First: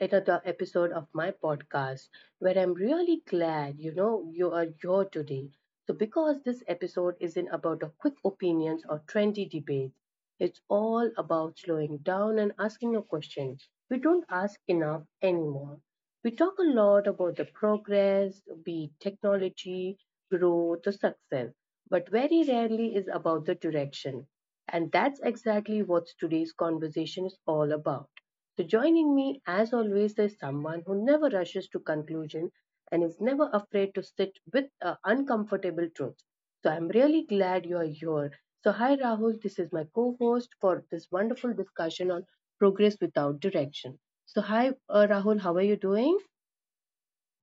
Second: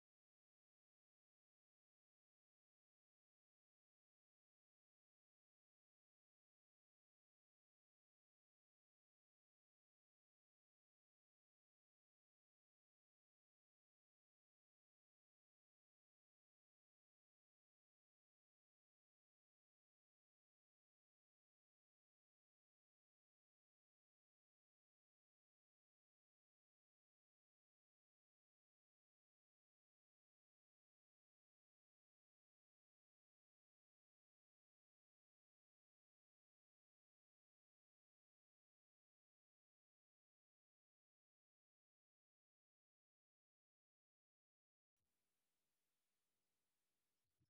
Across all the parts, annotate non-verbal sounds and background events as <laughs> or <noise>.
another episode of my podcast where I'm really glad you are here today. So, because this episode isn't about a quick opinions or trendy debates, it's all about slowing down and asking a question we don't ask enough anymore. We talk a lot about the progress, be it technology, growth, or success, but very rarely is about the direction. And that's exactly what today's conversation is all about. So, joining me, as always, is someone who never rushes to conclusion and is never afraid to sit with uncomfortable truth. So I'm really glad you're here. So, hi Rahul, this is my co host for this wonderful discussion on progress without direction. So, hi Rahul, how are you doing?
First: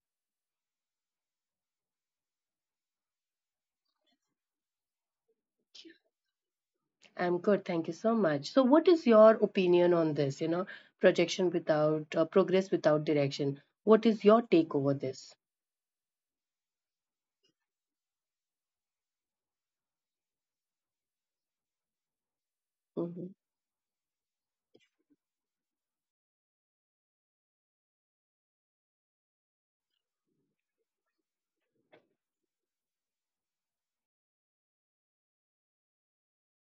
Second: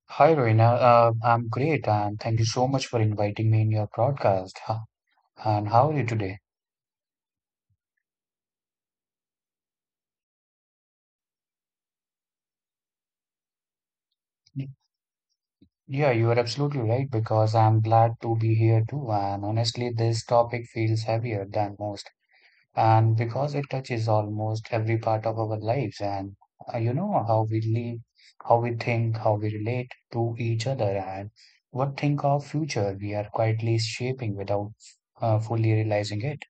Hi, Reena. I'm great, and thank you so much for inviting me in your broadcast. And how are you today? I'm good, thank you so much. So, what is your opinion on this? Projection without progress without direction. What is your take Y- over this? Yeah, you are absolutely right because I'm glad to be here too. And honestly, this topic feels heavier than most, and Mm-hmm. because it touches almost every part of our lives, and you know how we live, how we think, how we relate to each other, and what think of future we are quietly shaping without fully realizing it.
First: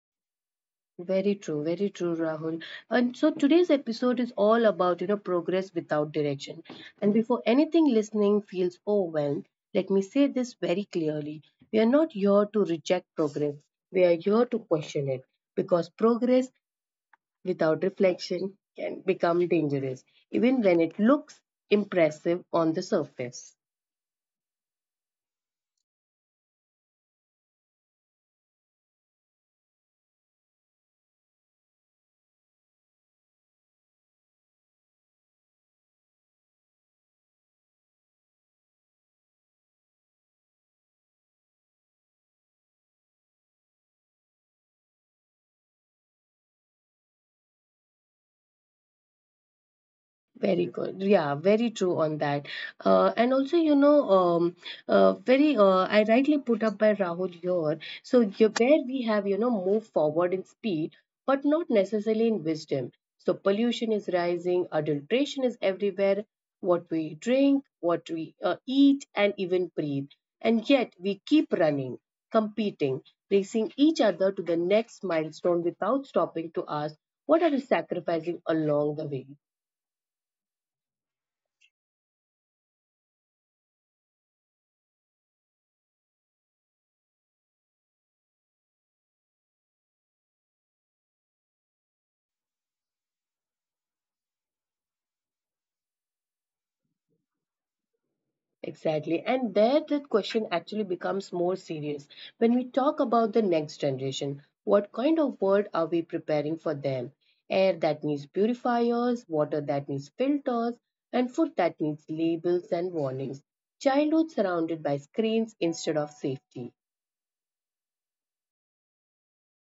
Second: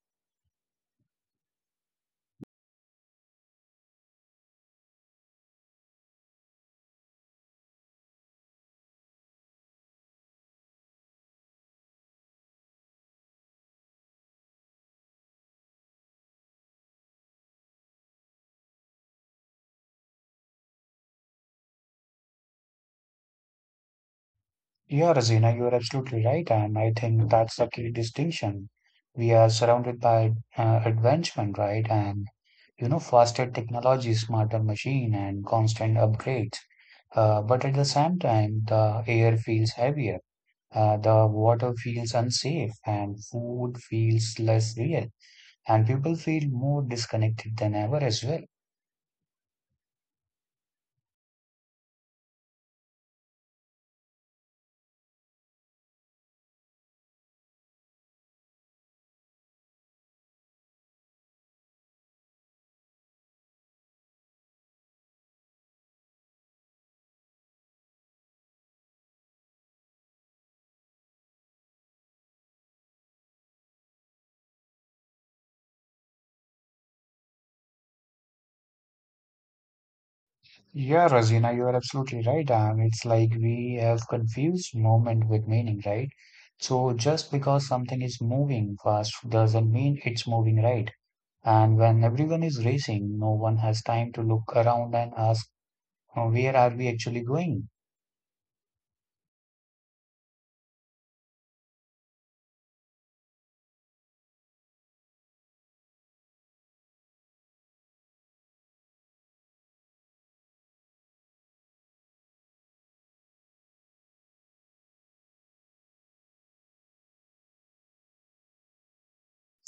Very true, Rahul. And so today's episode is all about, you know, progress without direction. And before anything listening feels overwhelmed, let me say this very clearly. We are not here to reject progress. We are here to question it because progress without reflection can become dangerous, even when it looks impressive on the surface. Yeah, Razina, you are absolutely right, and I think that's the key distinction. We are surrounded by advancement, right? And you know, faster technology, smarter machine, and constant upgrades. But at the same time, the air feels heavier, the water feels unsafe, and food feels less real, and people feel more disconnected than ever as well. Very good. Yeah, very true on that. And also, you know, I rightly put up by Rahul here. So, you, where we have, you know, moved forward in speed, but not necessarily in wisdom. So, pollution is rising, adulteration is everywhere, what we drink, what we eat, and even breathe. And yet, we keep running, competing, racing each other to the next milestone without stopping to ask, what are we sacrificing along the way? Yeah, Razina, you are absolutely right. It's like we have confused moment with meaning, right? So just because something is moving fast doesn't mean it's moving right. And when everyone is racing, no one has time to look around and ask, "Where are we actually going?" Exactly. And there the question actually becomes more serious. When we talk about the next generation, what kind of world are we preparing for them? Air that needs purifiers, water that needs filters, and food that needs labels and warnings. Childhood surrounded by screens instead of safety.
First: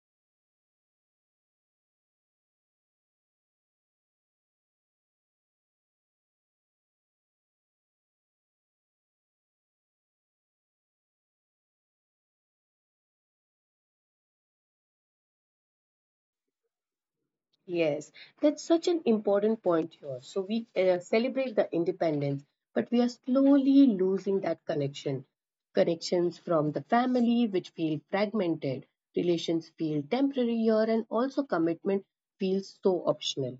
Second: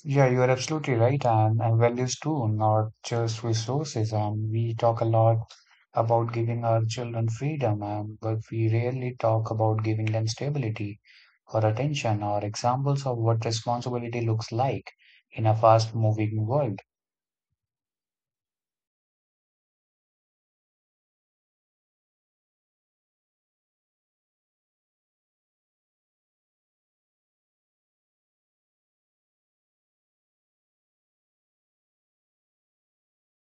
Yeah, you are absolutely right, and values too, not just resources. And we talk a lot about giving our children freedom, and but we rarely talk about giving them stability or attention or examples of what responsibility looks like in a fast-moving world. Yes, that's such an important point here. So we celebrate the independence, but we are slowly losing that connection. Connections from the family, which feel fragmented, relations feel temporary here, and also commitment feels so optional.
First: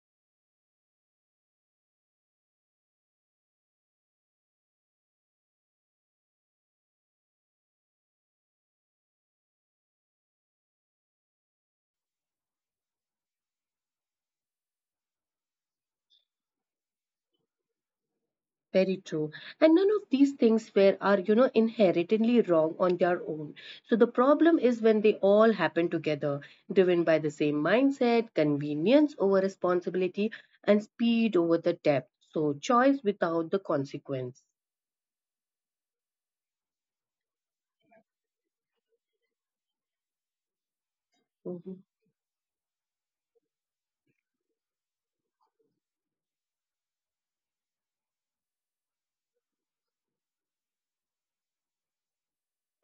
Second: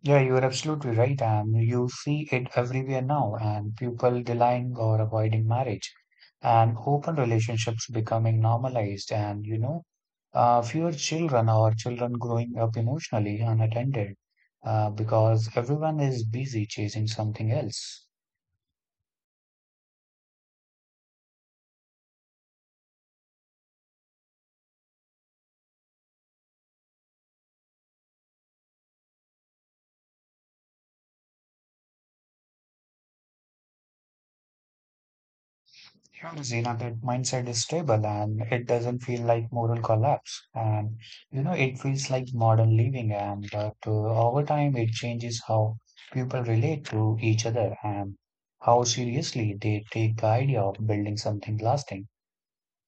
Yeah, you are absolutely right. And you see it everywhere now, and people denying or avoiding marriage, and open relationships becoming normalized, and you know, fewer children or children growing up emotionally unattended, because everyone is busy chasing something else. Very true. And none of these things were are, you know, inherently wrong on their own. So the problem is when they all happen together, driven by the same mindset, convenience over responsibility, and speed over the depth. So choice without the consequence. Yeah, Zina, that mindset is stable and it doesn't feel like moral collapse. And you know, it Mm-hmm. feels like modern living. And but Over time, it changes how people relate to each other and how seriously they take the idea of building something lasting.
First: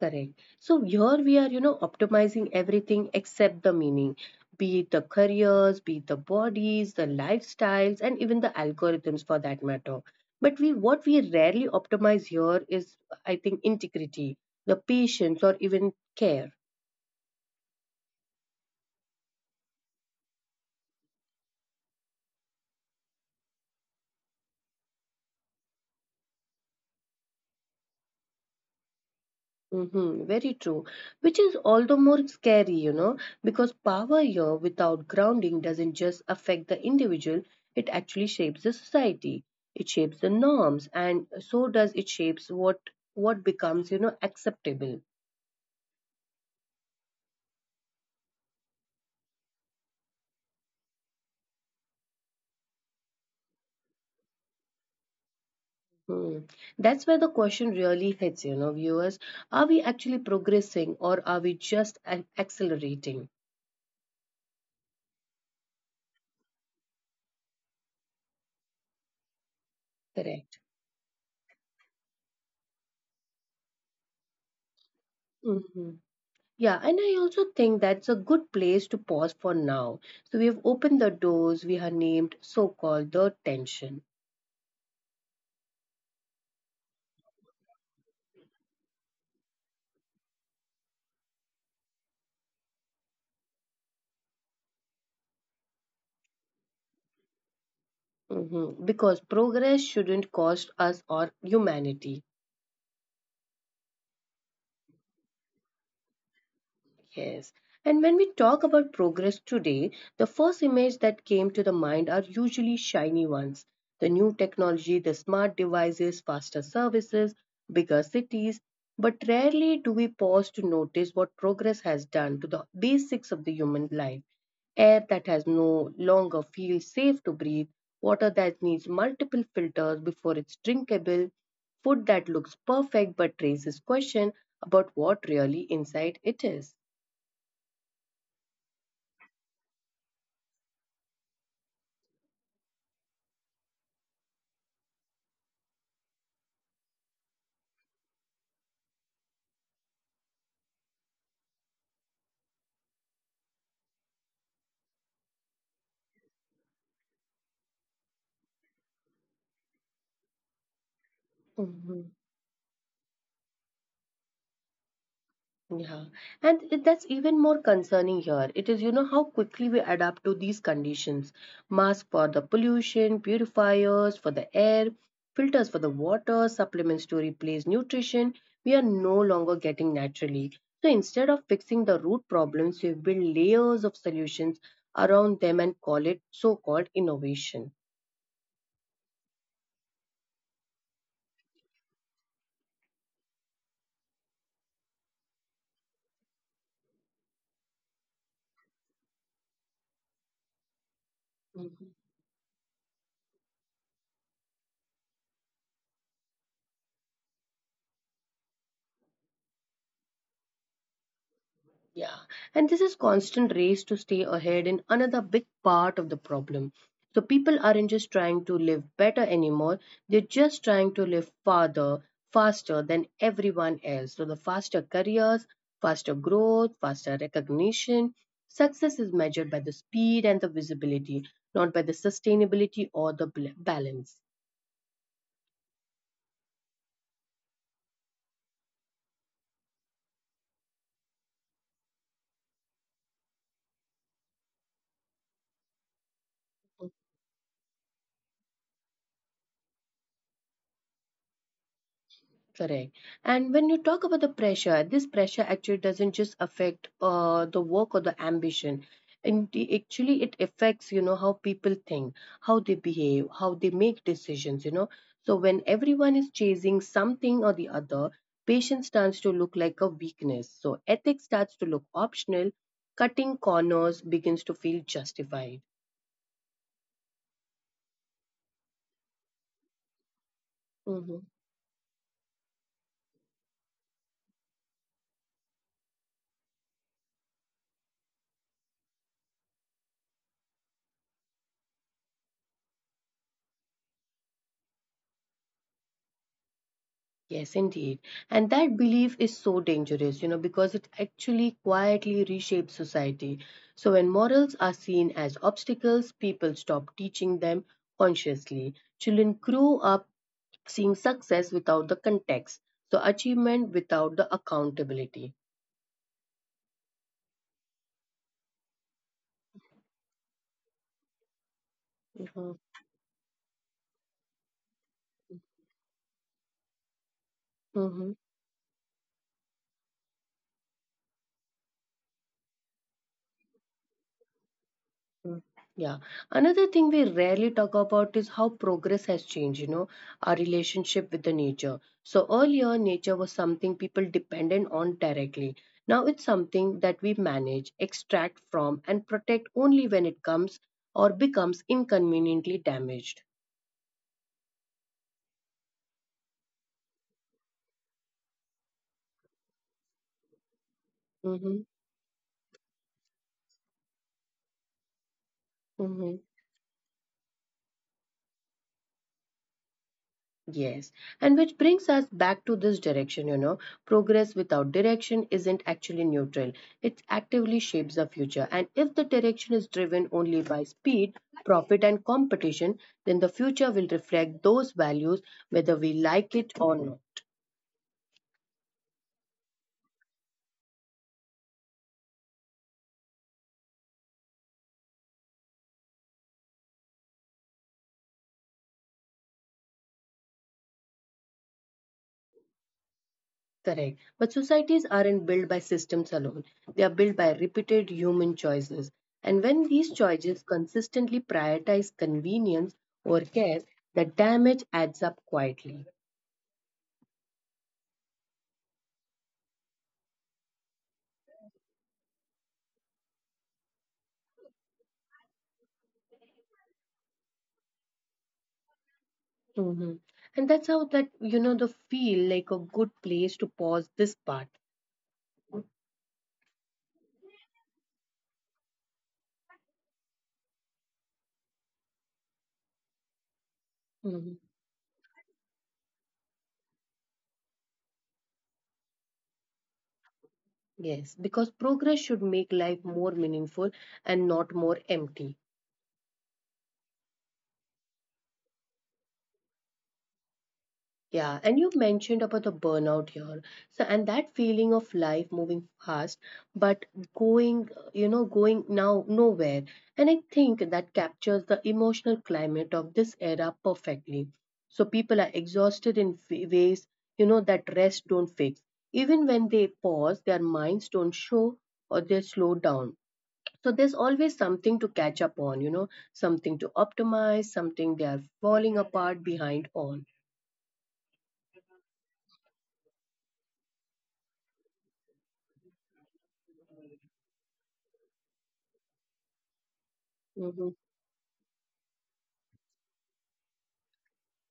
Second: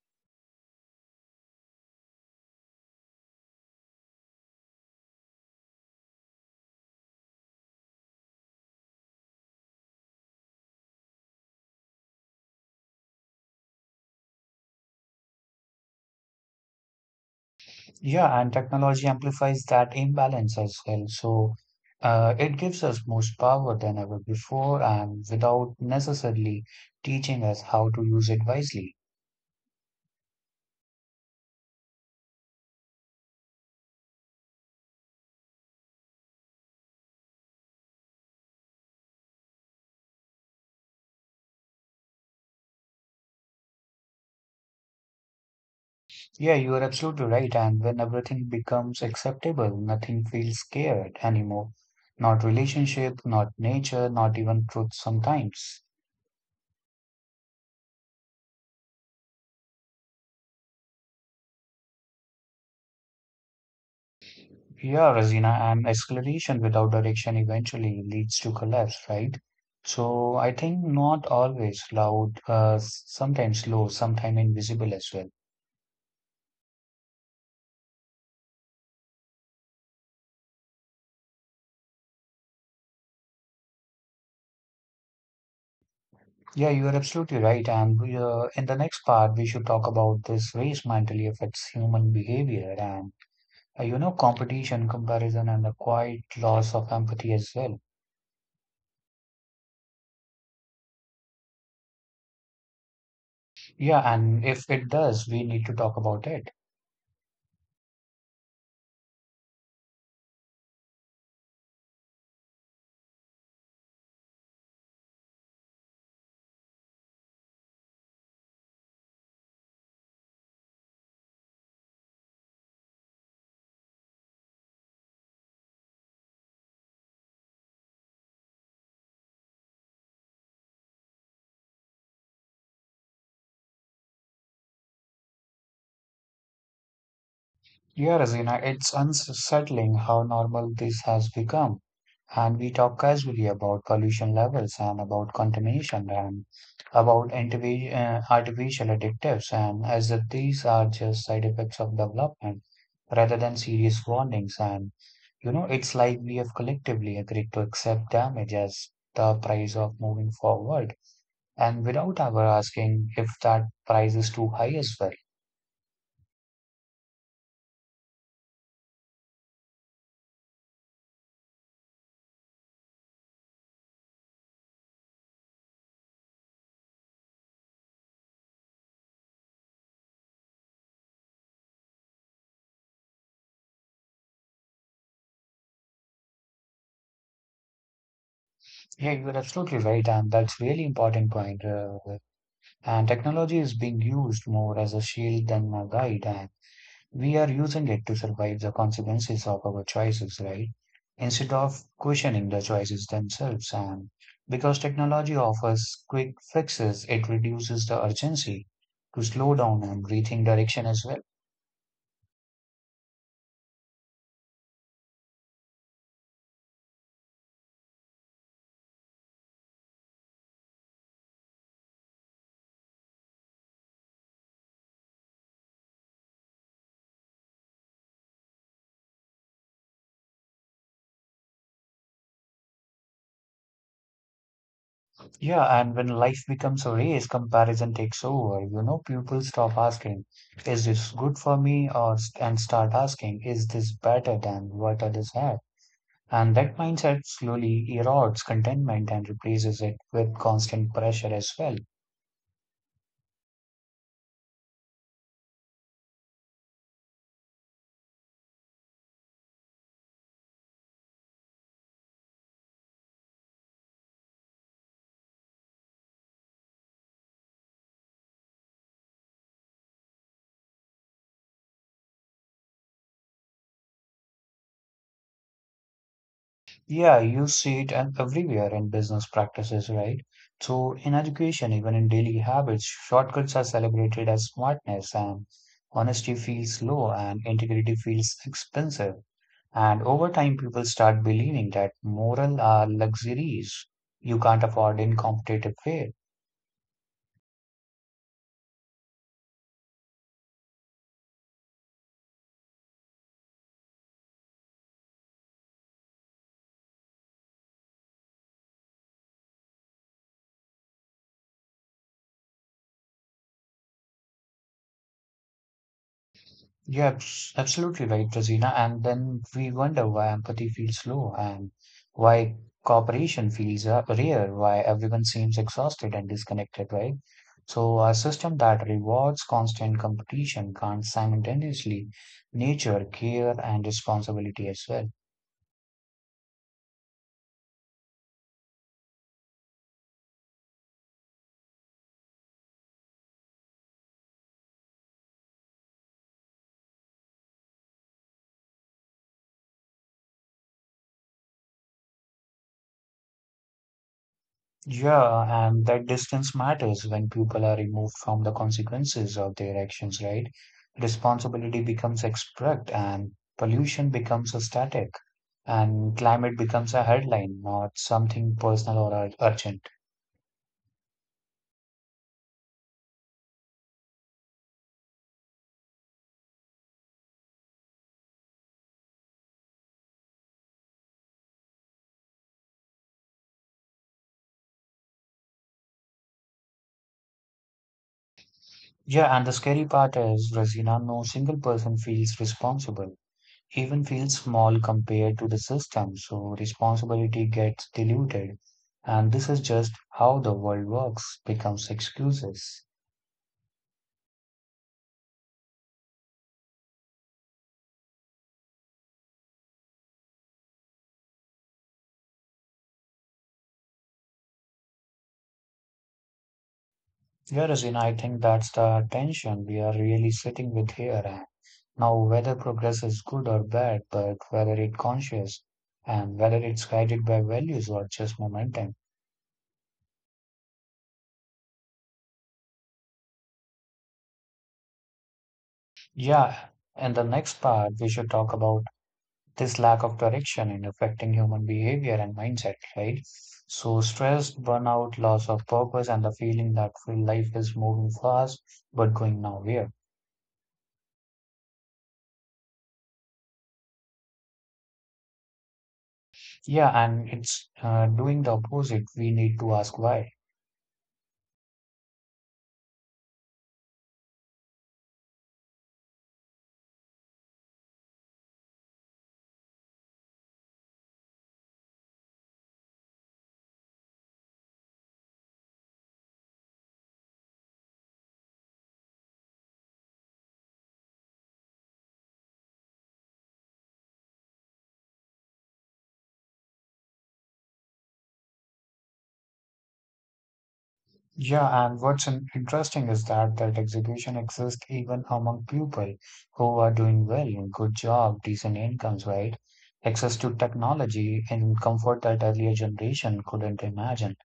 Correct. So here we are, you know, optimizing everything except the meaning, be it the careers, be it the bodies, the lifestyles, and even the algorithms for that matter. But we rarely optimize here is, I think, integrity, the patience, or even care. Yeah, and technology amplifies that imbalance as well. So it gives us more power than ever before, and without necessarily teaching us how to use it wisely. Mm-hmm, very true. Which is all the more scary, you know, because power here without grounding doesn't just affect the individual, it actually shapes the society. It shapes the norms, and so does it shapes what becomes, you know, acceptable. Yeah, you are absolutely right. And when everything becomes acceptable, nothing feels scared anymore. Not relationship, not nature, not even truth sometimes. Hmm. That's where the question really hits, you know, viewers. Are we actually progressing or are we just accelerating? Yeah, Razina, and acceleration without direction eventually leads to collapse, right? So I Correct. think not always loud, sometimes low, sometimes invisible as well. Mm-hmm. Yeah, and I also think that's a good place to pause for now. So we have opened the doors, we have named so called the tension. Yeah, you are absolutely right. And we, in the next part, we should talk about this race mentally affects human behavior and you know, competition, comparison, and the quiet loss of empathy as well. Mhm. Because progress shouldn't cost us our humanity. Yeah, and if it does, we need to talk about it. Yes. And when we talk about progress today, the first image that came to the mind are usually shiny ones. The new technology, the smart devices, faster services, bigger cities. But rarely do we pause to notice what progress has done to the basics of the human life. Air that has no longer feels safe to breathe, water that needs multiple filters before it's drinkable, food that looks perfect but raises question about what really inside it is. Yeah, Razina, it's unsettling how normal this has become. And we talk casually about pollution levels and about contamination and about artificial additives, and as if these are just side effects of development rather than serious warnings. And you know, it's like we have collectively agreed to accept damage as the price of moving forward, and Mhm. without ever asking if that price is too high as well. Yeah, and that's even more concerning here. It is, you know, how quickly we adapt to these conditions. Masks for the pollution, purifiers for the air, filters for the water, supplements to replace nutrition. We are no longer getting naturally. So instead of fixing the root problems, we build layers of solutions around them and call it so-called innovation. Yeah, you're absolutely right, and that's really important point. And technology is being used more as a shield than a guide, and we are using it to survive the consequences of our choices, right? Instead of questioning the choices themselves. And because technology offers quick fixes, it reduces the urgency to slow down and rethink direction as well. Yeah, and this is constant race to stay ahead in another big part of the problem. So people aren't just trying to live better anymore, they're just trying to live farther, faster than everyone else. So the faster careers, faster growth, faster recognition. Success is measured by the speed and the visibility, not by the sustainability or the balance. Yeah, and when life becomes a race, comparison takes over. You know, people stop asking, is this good for me? Or and start asking, is this better than what others have? And that mindset slowly erodes contentment and replaces it with constant pressure as well. Correct. And when you talk about the pressure, this pressure actually doesn't just affect the work or the ambition. And actually, it affects, you know, how people think, how they behave, how they make decisions, you know. So when everyone is chasing something or the other, patience starts to look like a weakness. So ethics starts to look optional. Cutting corners begins to feel justified. Yeah, you see it and everywhere in business practices, right? So, Mm-hmm. in education, even in daily habits, shortcuts are celebrated as smartness, and honesty feels low, and integrity feels expensive. And over time, people start believing that moral are luxuries you can't afford in competitive way. Yes, indeed. And that belief is so dangerous, you know, because it actually quietly reshapes society. So when morals are seen as obstacles, people stop teaching them consciously. Children grow up seeing success without the context, so achievement without the accountability. You're absolutely right, Rosina. And then we wonder why empathy feels low and Mhm. why cooperation feels rare, why everyone seems exhausted and disconnected, right? So, Mhm. a system that rewards constant competition can't simultaneously nature care and responsibility as well. Mm, yeah. Another thing we rarely talk about is how progress has changed, you know, our relationship with the nature. So earlier, nature was something people depended on directly. Now it's something that we manage, extract from, and protect only when it comes or becomes inconveniently damaged. Yeah, and that distance matters when people are removed from the consequences of their actions, right? Mm-hmm. Responsibility becomes abstract and pollution becomes a static and Mm-hmm. climate becomes a headline, not something personal or urgent. Yes, and which brings us back to this direction, you know. Progress without direction isn't actually neutral, it actively shapes the future. And if the direction is driven only by speed, profit, and competition, then the future will reflect those values whether we like it or not. Yeah, and the scary part is, Razina, no single person feels responsible, even feels small compared to the system, so responsibility gets diluted. And this is just how the world works, becomes excuses. Correct. But societies aren't built by systems alone, they are built by repeated human choices. And when these choices consistently prioritize convenience or care, the damage adds up quietly. Whereas, in I think that's the tension we are really sitting with here and now whether progress is good or bad, but whether it's conscious and whether it's guided by values or just momentum. Hmm. And that's how that you know the feel like a good place to pause this part. Yeah, in the next part, we should talk about this lack of direction in affecting human behavior and mindset, right? So, Mhm. stress, burnout, loss of purpose, and the feeling that feel life is moving fast but going nowhere. Yes, because progress should make life more meaningful and not more empty. Yeah, and it's doing the opposite. We need to ask why. Yeah, and you mentioned about the burnout here. So, and that feeling of life moving fast, but going, you know, going now nowhere. And I think that captures the emotional climate of this era perfectly. So people are exhausted in ways, you know, that rest don't fix. Even when they pause, their minds don't show or they slow down. So there's always something to catch up on, you know, something to optimize, something they are falling apart behind on. Yeah, and what's interesting is that that execution exists even among people who are doing well, good job, decent incomes, right? Access to Mm-hmm. technology and comfort that earlier generation couldn't imagine.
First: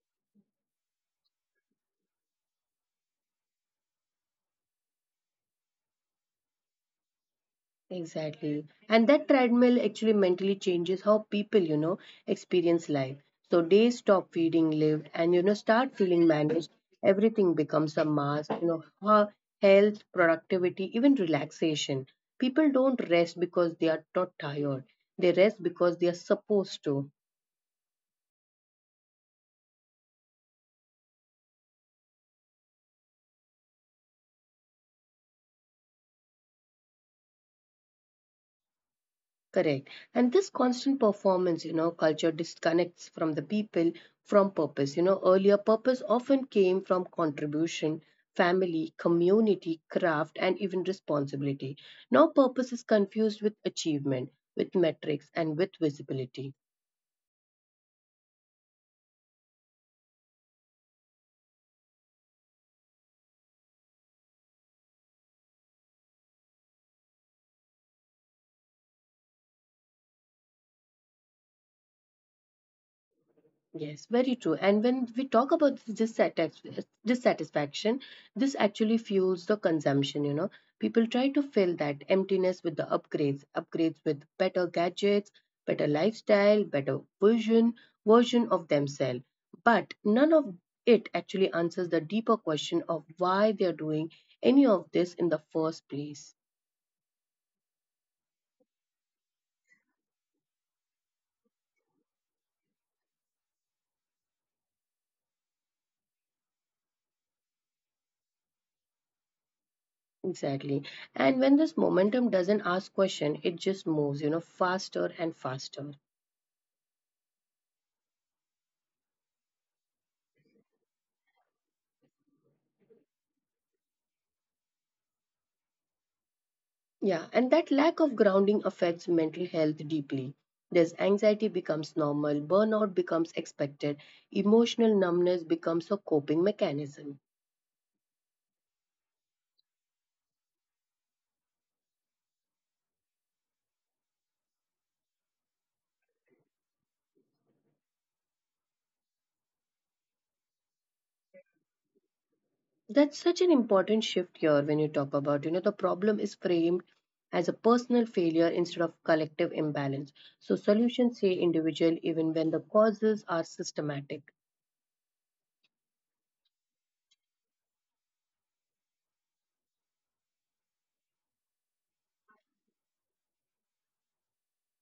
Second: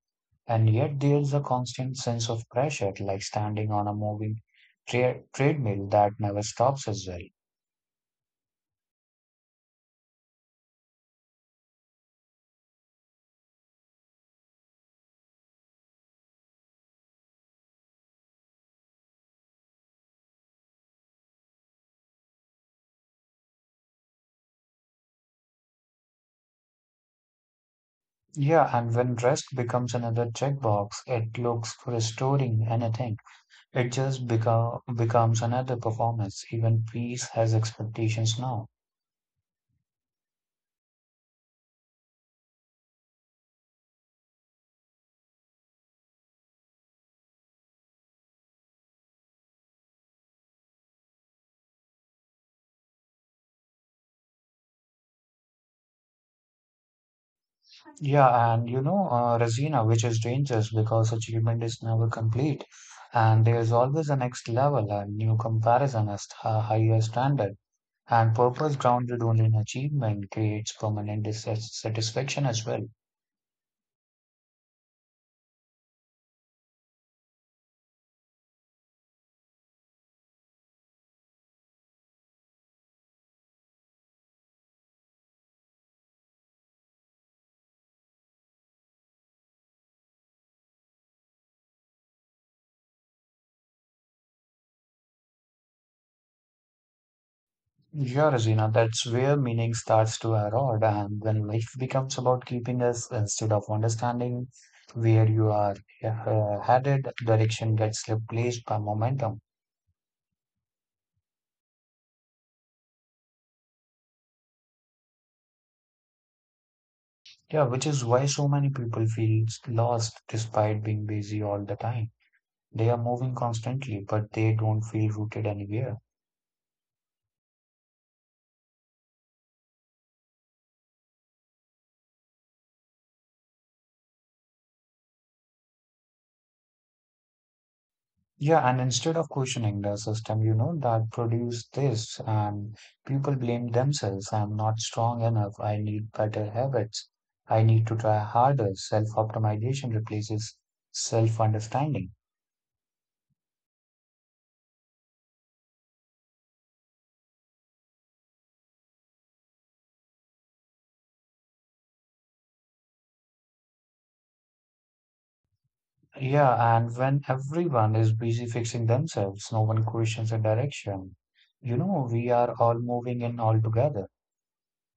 And yet there's a constant sense of pressure, like standing on a moving treadmill that never stops as well. Exactly. And that treadmill actually mentally changes how people, you know, experience life. So days stop feeling lived and, you know, start feeling managed. Everything becomes a mask, you know, health, productivity, even relaxation. People don't rest because they are not tired. They rest because they are supposed to. Yeah, and when rest becomes another checkbox, it looks restoring anything. It just becomes another performance. Even peace has expectations now. Correct. And this constant performance, you know, culture disconnects from the people from purpose. You know, earlier purpose often came from contribution, family, community, craft, and even responsibility. Now purpose is confused with achievement, with metrics, and with visibility. Yeah, and you know, Razina, which is dangerous because achievement is never complete, and there's always a next level, a new comparison, a higher standard. And purpose grounded only in achievement creates permanent dissatisfaction as well. Yes, very true. And when we talk about dissatisfaction, this actually fuels the consumption. You know, people try to fill that emptiness with the upgrades, upgrades with better gadgets, better lifestyle, better version version of themselves. But none of it actually answers the deeper question of why they are doing any of this in the first place. Yeah, Regina, that's where meaning starts to erode, and when life becomes about keeping us instead of understanding where you are yeah, headed, direction gets replaced by momentum. Exactly. And when this momentum doesn't ask question, it just moves, you know, faster and faster. Yeah, which is why so many people feel lost despite being busy all the time. They are moving constantly, but they don't feel rooted anywhere. Yeah, and that lack of grounding affects mental health deeply. There's anxiety becomes normal, burnout becomes expected, emotional numbness becomes a coping mechanism. Yeah, and instead of questioning the system, you know, that produced this, and people blame themselves. I'm not strong enough. I need better habits. I need to try harder. Self-optimization replaces self-understanding. That's such an important shift here when you talk about, you know, the problem is framed as a personal failure instead of collective imbalance. So solutions say individual even when the causes are systematic. Yeah, and when everyone is busy fixing themselves, no one questions a direction. You know, we are all moving in all together.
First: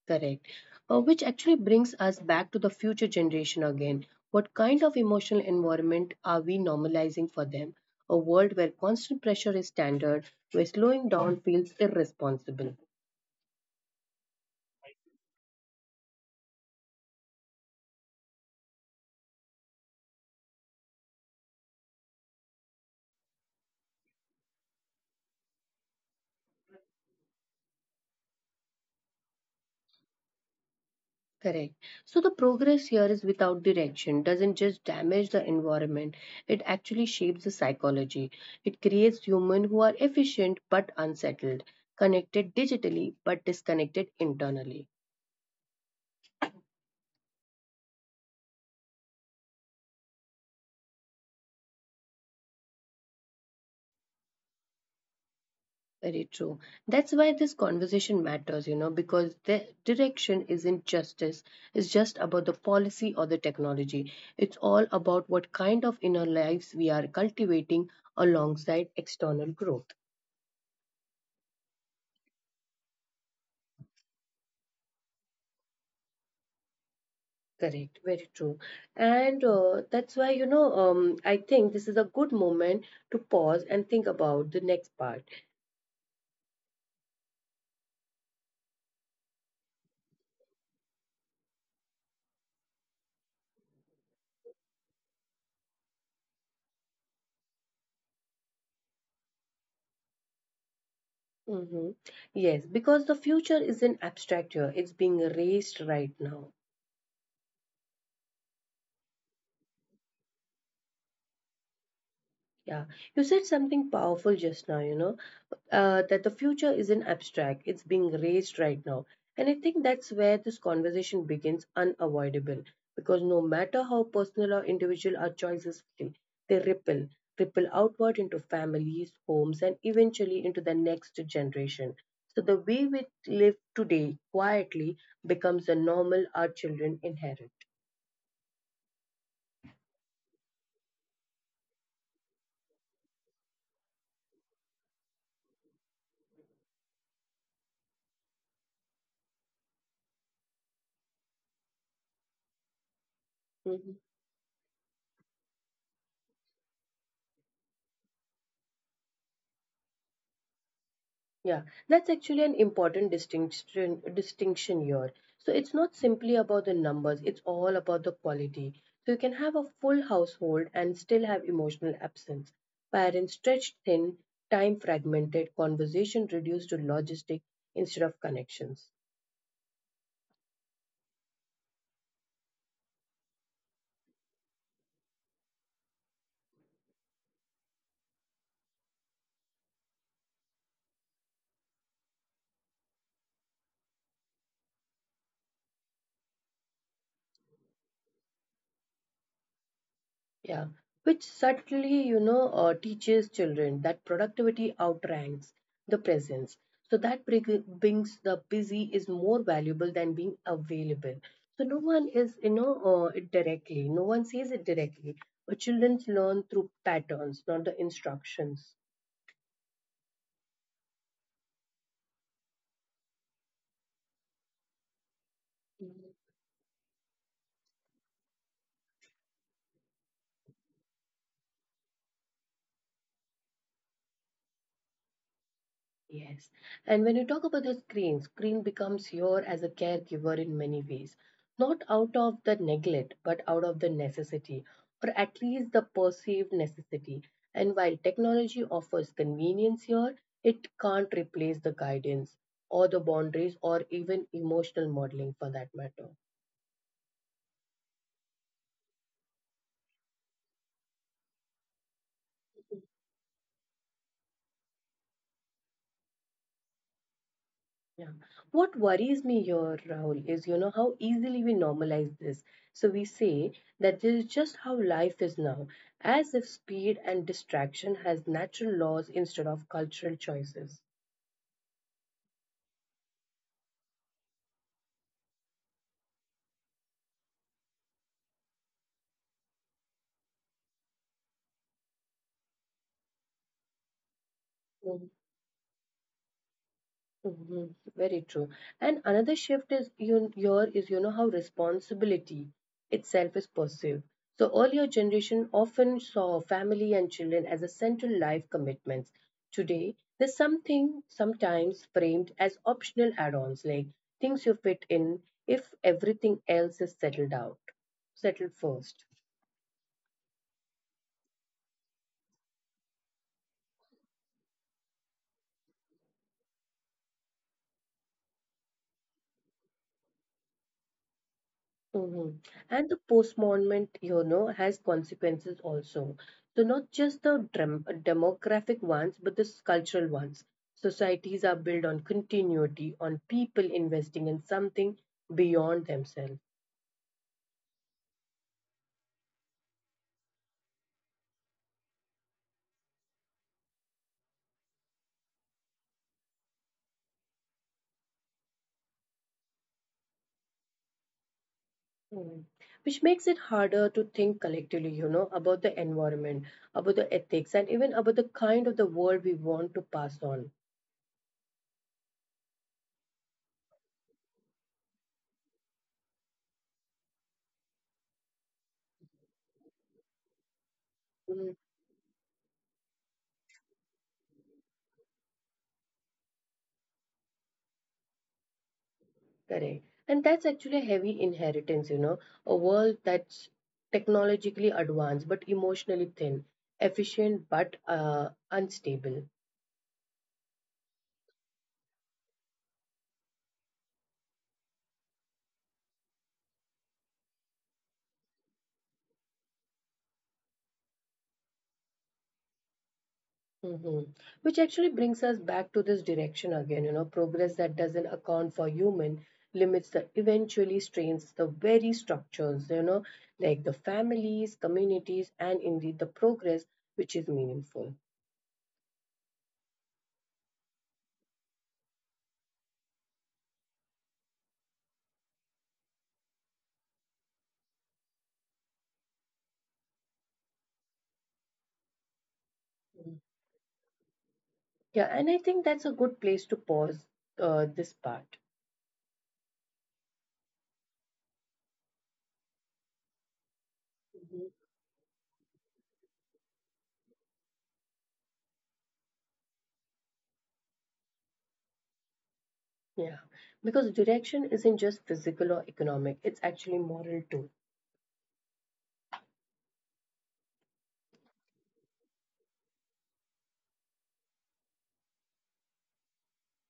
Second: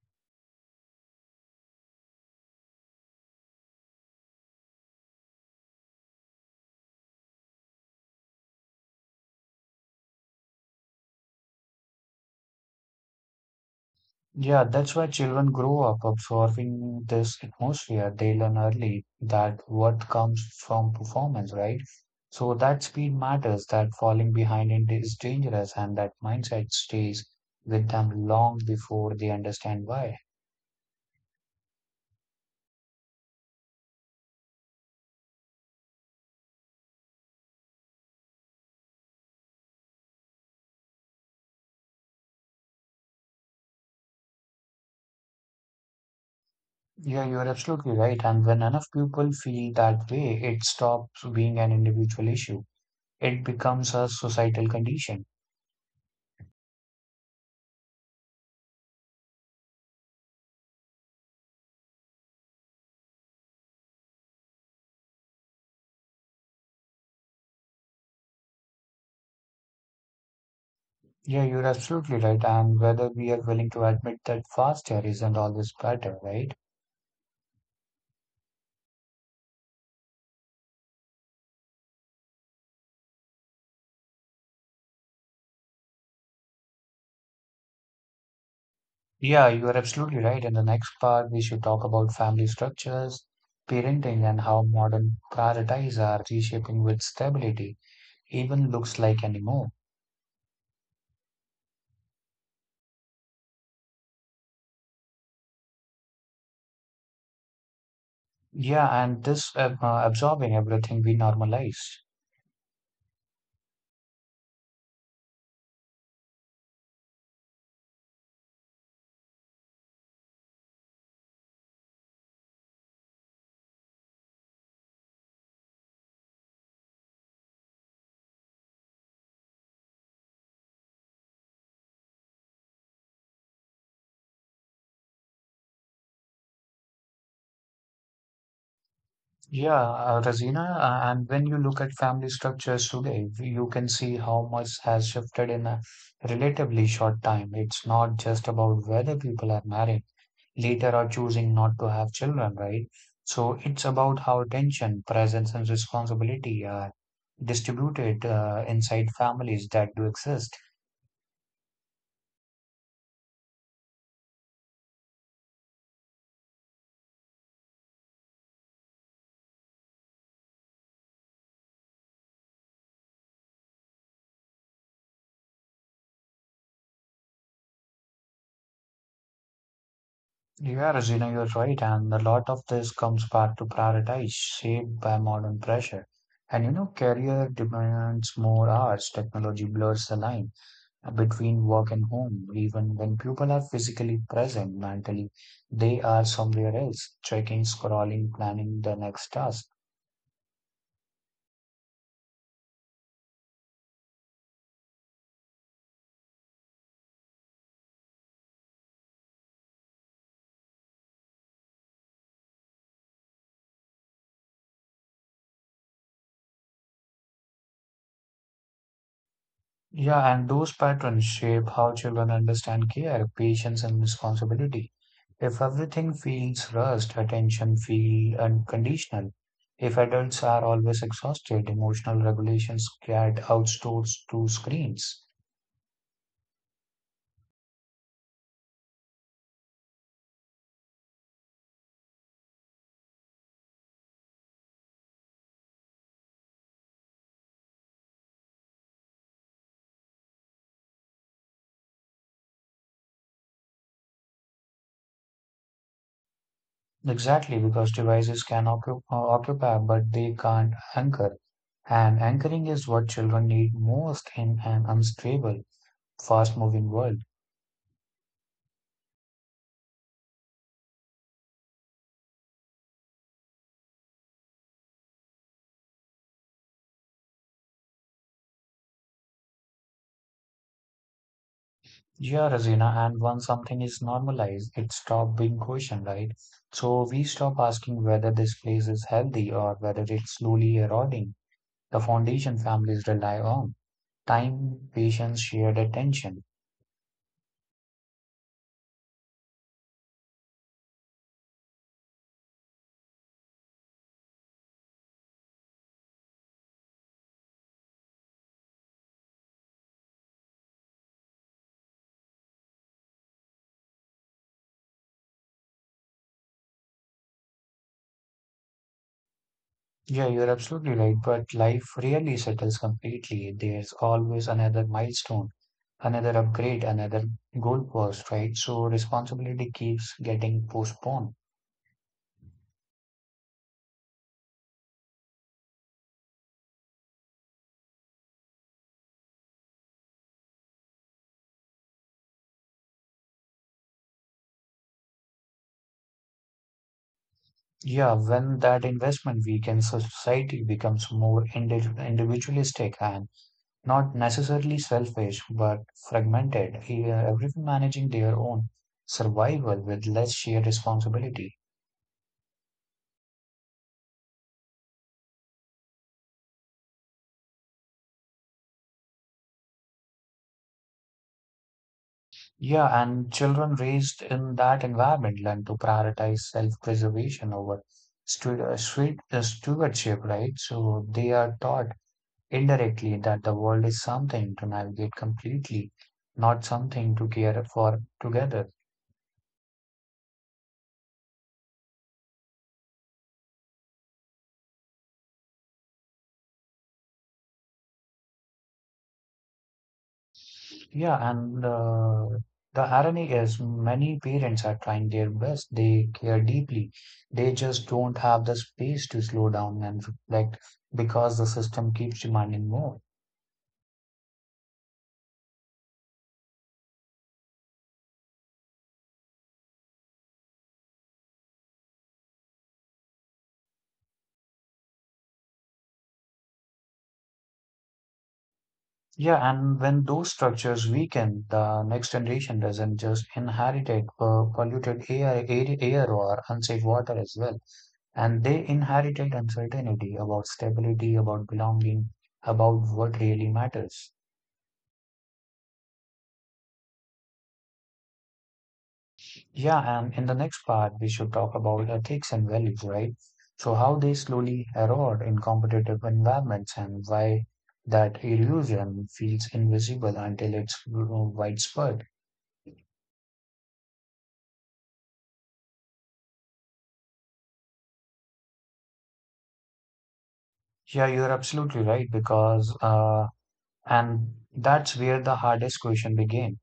Correct. Which actually brings us back to the future generation again. What kind of emotional environment are we normalizing for them? A world where constant pressure is standard, where slowing down feels irresponsible. Yeah, that's why children grow up absorbing this atmosphere. They learn early that what comes from performance, right? So that speed matters, that falling behind in is dangerous, and that mindset stays with them long before they understand why. Correct. So the progress here is without direction, doesn't just damage the environment, it actually shapes the psychology. It creates humans who are efficient but unsettled, connected digitally but disconnected internally. Yeah, you're absolutely right. And when enough people feel that way, it stops being an individual issue. It becomes a societal condition. Very true. That's why this conversation matters, you know, because the direction isn't justice. It's just about the policy or the technology. It's all about what kind of inner lives we are cultivating alongside external growth. Yeah, you're absolutely right. And whether we are willing to admit that faster isn't always better, right? Correct. Very true. And that's why, you know, I think this is a good moment to pause and think about the next part. Yeah, you are absolutely right. In the next part, we should talk about family structures, parenting, and how modern priorities are reshaping with stability, even looks like anymore. Hmm. Yes, because the future isn't abstract here, it's being raised right now. Yeah, and this absorbing everything we normalize. Yeah, you said something powerful just now, you know, that the future isn't abstract, it's being raised right now. And I think that's where this conversation begins unavoidable because no matter how personal or individual our choices feel, they ripple outward into families, homes, and eventually into the next generation. So the way we live today quietly becomes the normal our children inherit. Yeah, Razina, and when you look at family structures today, you can see how much has shifted in a relatively short time. It's not just about whether people are married. Later are choosing not to have children, right? So it's Mhm. about how attention, presence, and responsibility are distributed inside families that do exist. Yeah, that's actually an important distinction here. So it's not simply about the numbers, it's all about the quality. So you can have a full household and still have emotional absence. Parents stretched thin, time fragmented, conversation reduced to logistic instead of connections. Yeah, Rosina, you're right. And a lot of this comes back to prioritize, shaped by modern pressure. And you know, career demands more hours. Technology blurs the line between work and home. Even when people are physically present mentally, they are somewhere else, checking, scrolling, planning the next task. Yeah, which subtly, teaches children that productivity outranks the presence. So that brings the busy is more valuable than being available. So no one is, it directly. No one says it directly. But children learn through patterns, not the instructions. Yeah, and those patterns shape how children understand care, patience, and responsibility. If everything feels rushed, attention feel unconditional. If adults are always exhausted, emotional regulations get outsourced to screens. Yes. And when you talk about the screen becomes your as a caregiver in many ways. Not out of the neglect, but out of the necessity, or at least the perceived necessity. And while technology offers convenience here, it can't replace the guidance or the boundaries or even emotional modeling for that matter. Exactly, because devices can occupy, but they can't anchor. And anchoring is what children need most in an unstable, fast-moving world. Yeah. What worries me here, Rahul, is how easily we normalize this. So we say that this is just how life is now, as if speed and distraction has natural laws instead of cultural choices. Yeah, Razina, and once something is normalized, it stops being questioned, right? So we stop asking whether this place is healthy or whether it's slowly eroding the foundation families rely on. Time, patience, shared attention. Mhm. Very true. And another shift is you here is how responsibility itself is perceived. So earlier generation often saw family and children as a central life commitments. Today, there's something sometimes framed as optional add-ons, like things you fit in if everything else is settled first. Yeah, you're absolutely right, but life rarely settles completely. There's always another milestone, another upgrade, another goalpost, right? So responsibility keeps getting postponed. Hmm. And the postponement, has consequences also. So not just the demographic ones, but the cultural ones. Societies are built on continuity, on people investing in something beyond themselves. Yeah, when that investment weakens, so society becomes more individualistic and not necessarily selfish, but fragmented, everyone managing their own survival with less shared responsibility. Mhm. Which makes it harder to think collectively, about the environment, about the ethics, and even about the kind of the world we want to pass on. Yeah, and children raised in that environment learn to prioritize self-preservation over stewardship, right? So they Mm-hmm. are taught indirectly that the world is something to navigate completely, not something to care for together. Correct. And that's actually a heavy inheritance, a world that's technologically advanced but emotionally thin, efficient but unstable. Yeah, and the irony is many parents are trying their best. They care deeply. They just don't have the space to slow down and reflect because the system keeps demanding more. Hmm. Which actually brings us back to this direction again, progress that doesn't account for human limits that eventually strains the very structures, like the families, communities, and indeed the progress which is meaningful. Yeah, and when those structures weaken, the next generation doesn't just inherit polluted air or unsafe water as well. And they inherited uncertainty about stability, about belonging, about Mhm. what really matters. Yeah, and I think that's a good place to pause this part. Yeah, and in the next part, we should talk about ethics and values, right? So, how they slowly erode in competitive environments and why that erosion feels invisible until it's widespread. Yeah, because direction isn't just physical or economic, it's actually moral too. Yeah, you're absolutely right because and that's where the hardest question begins.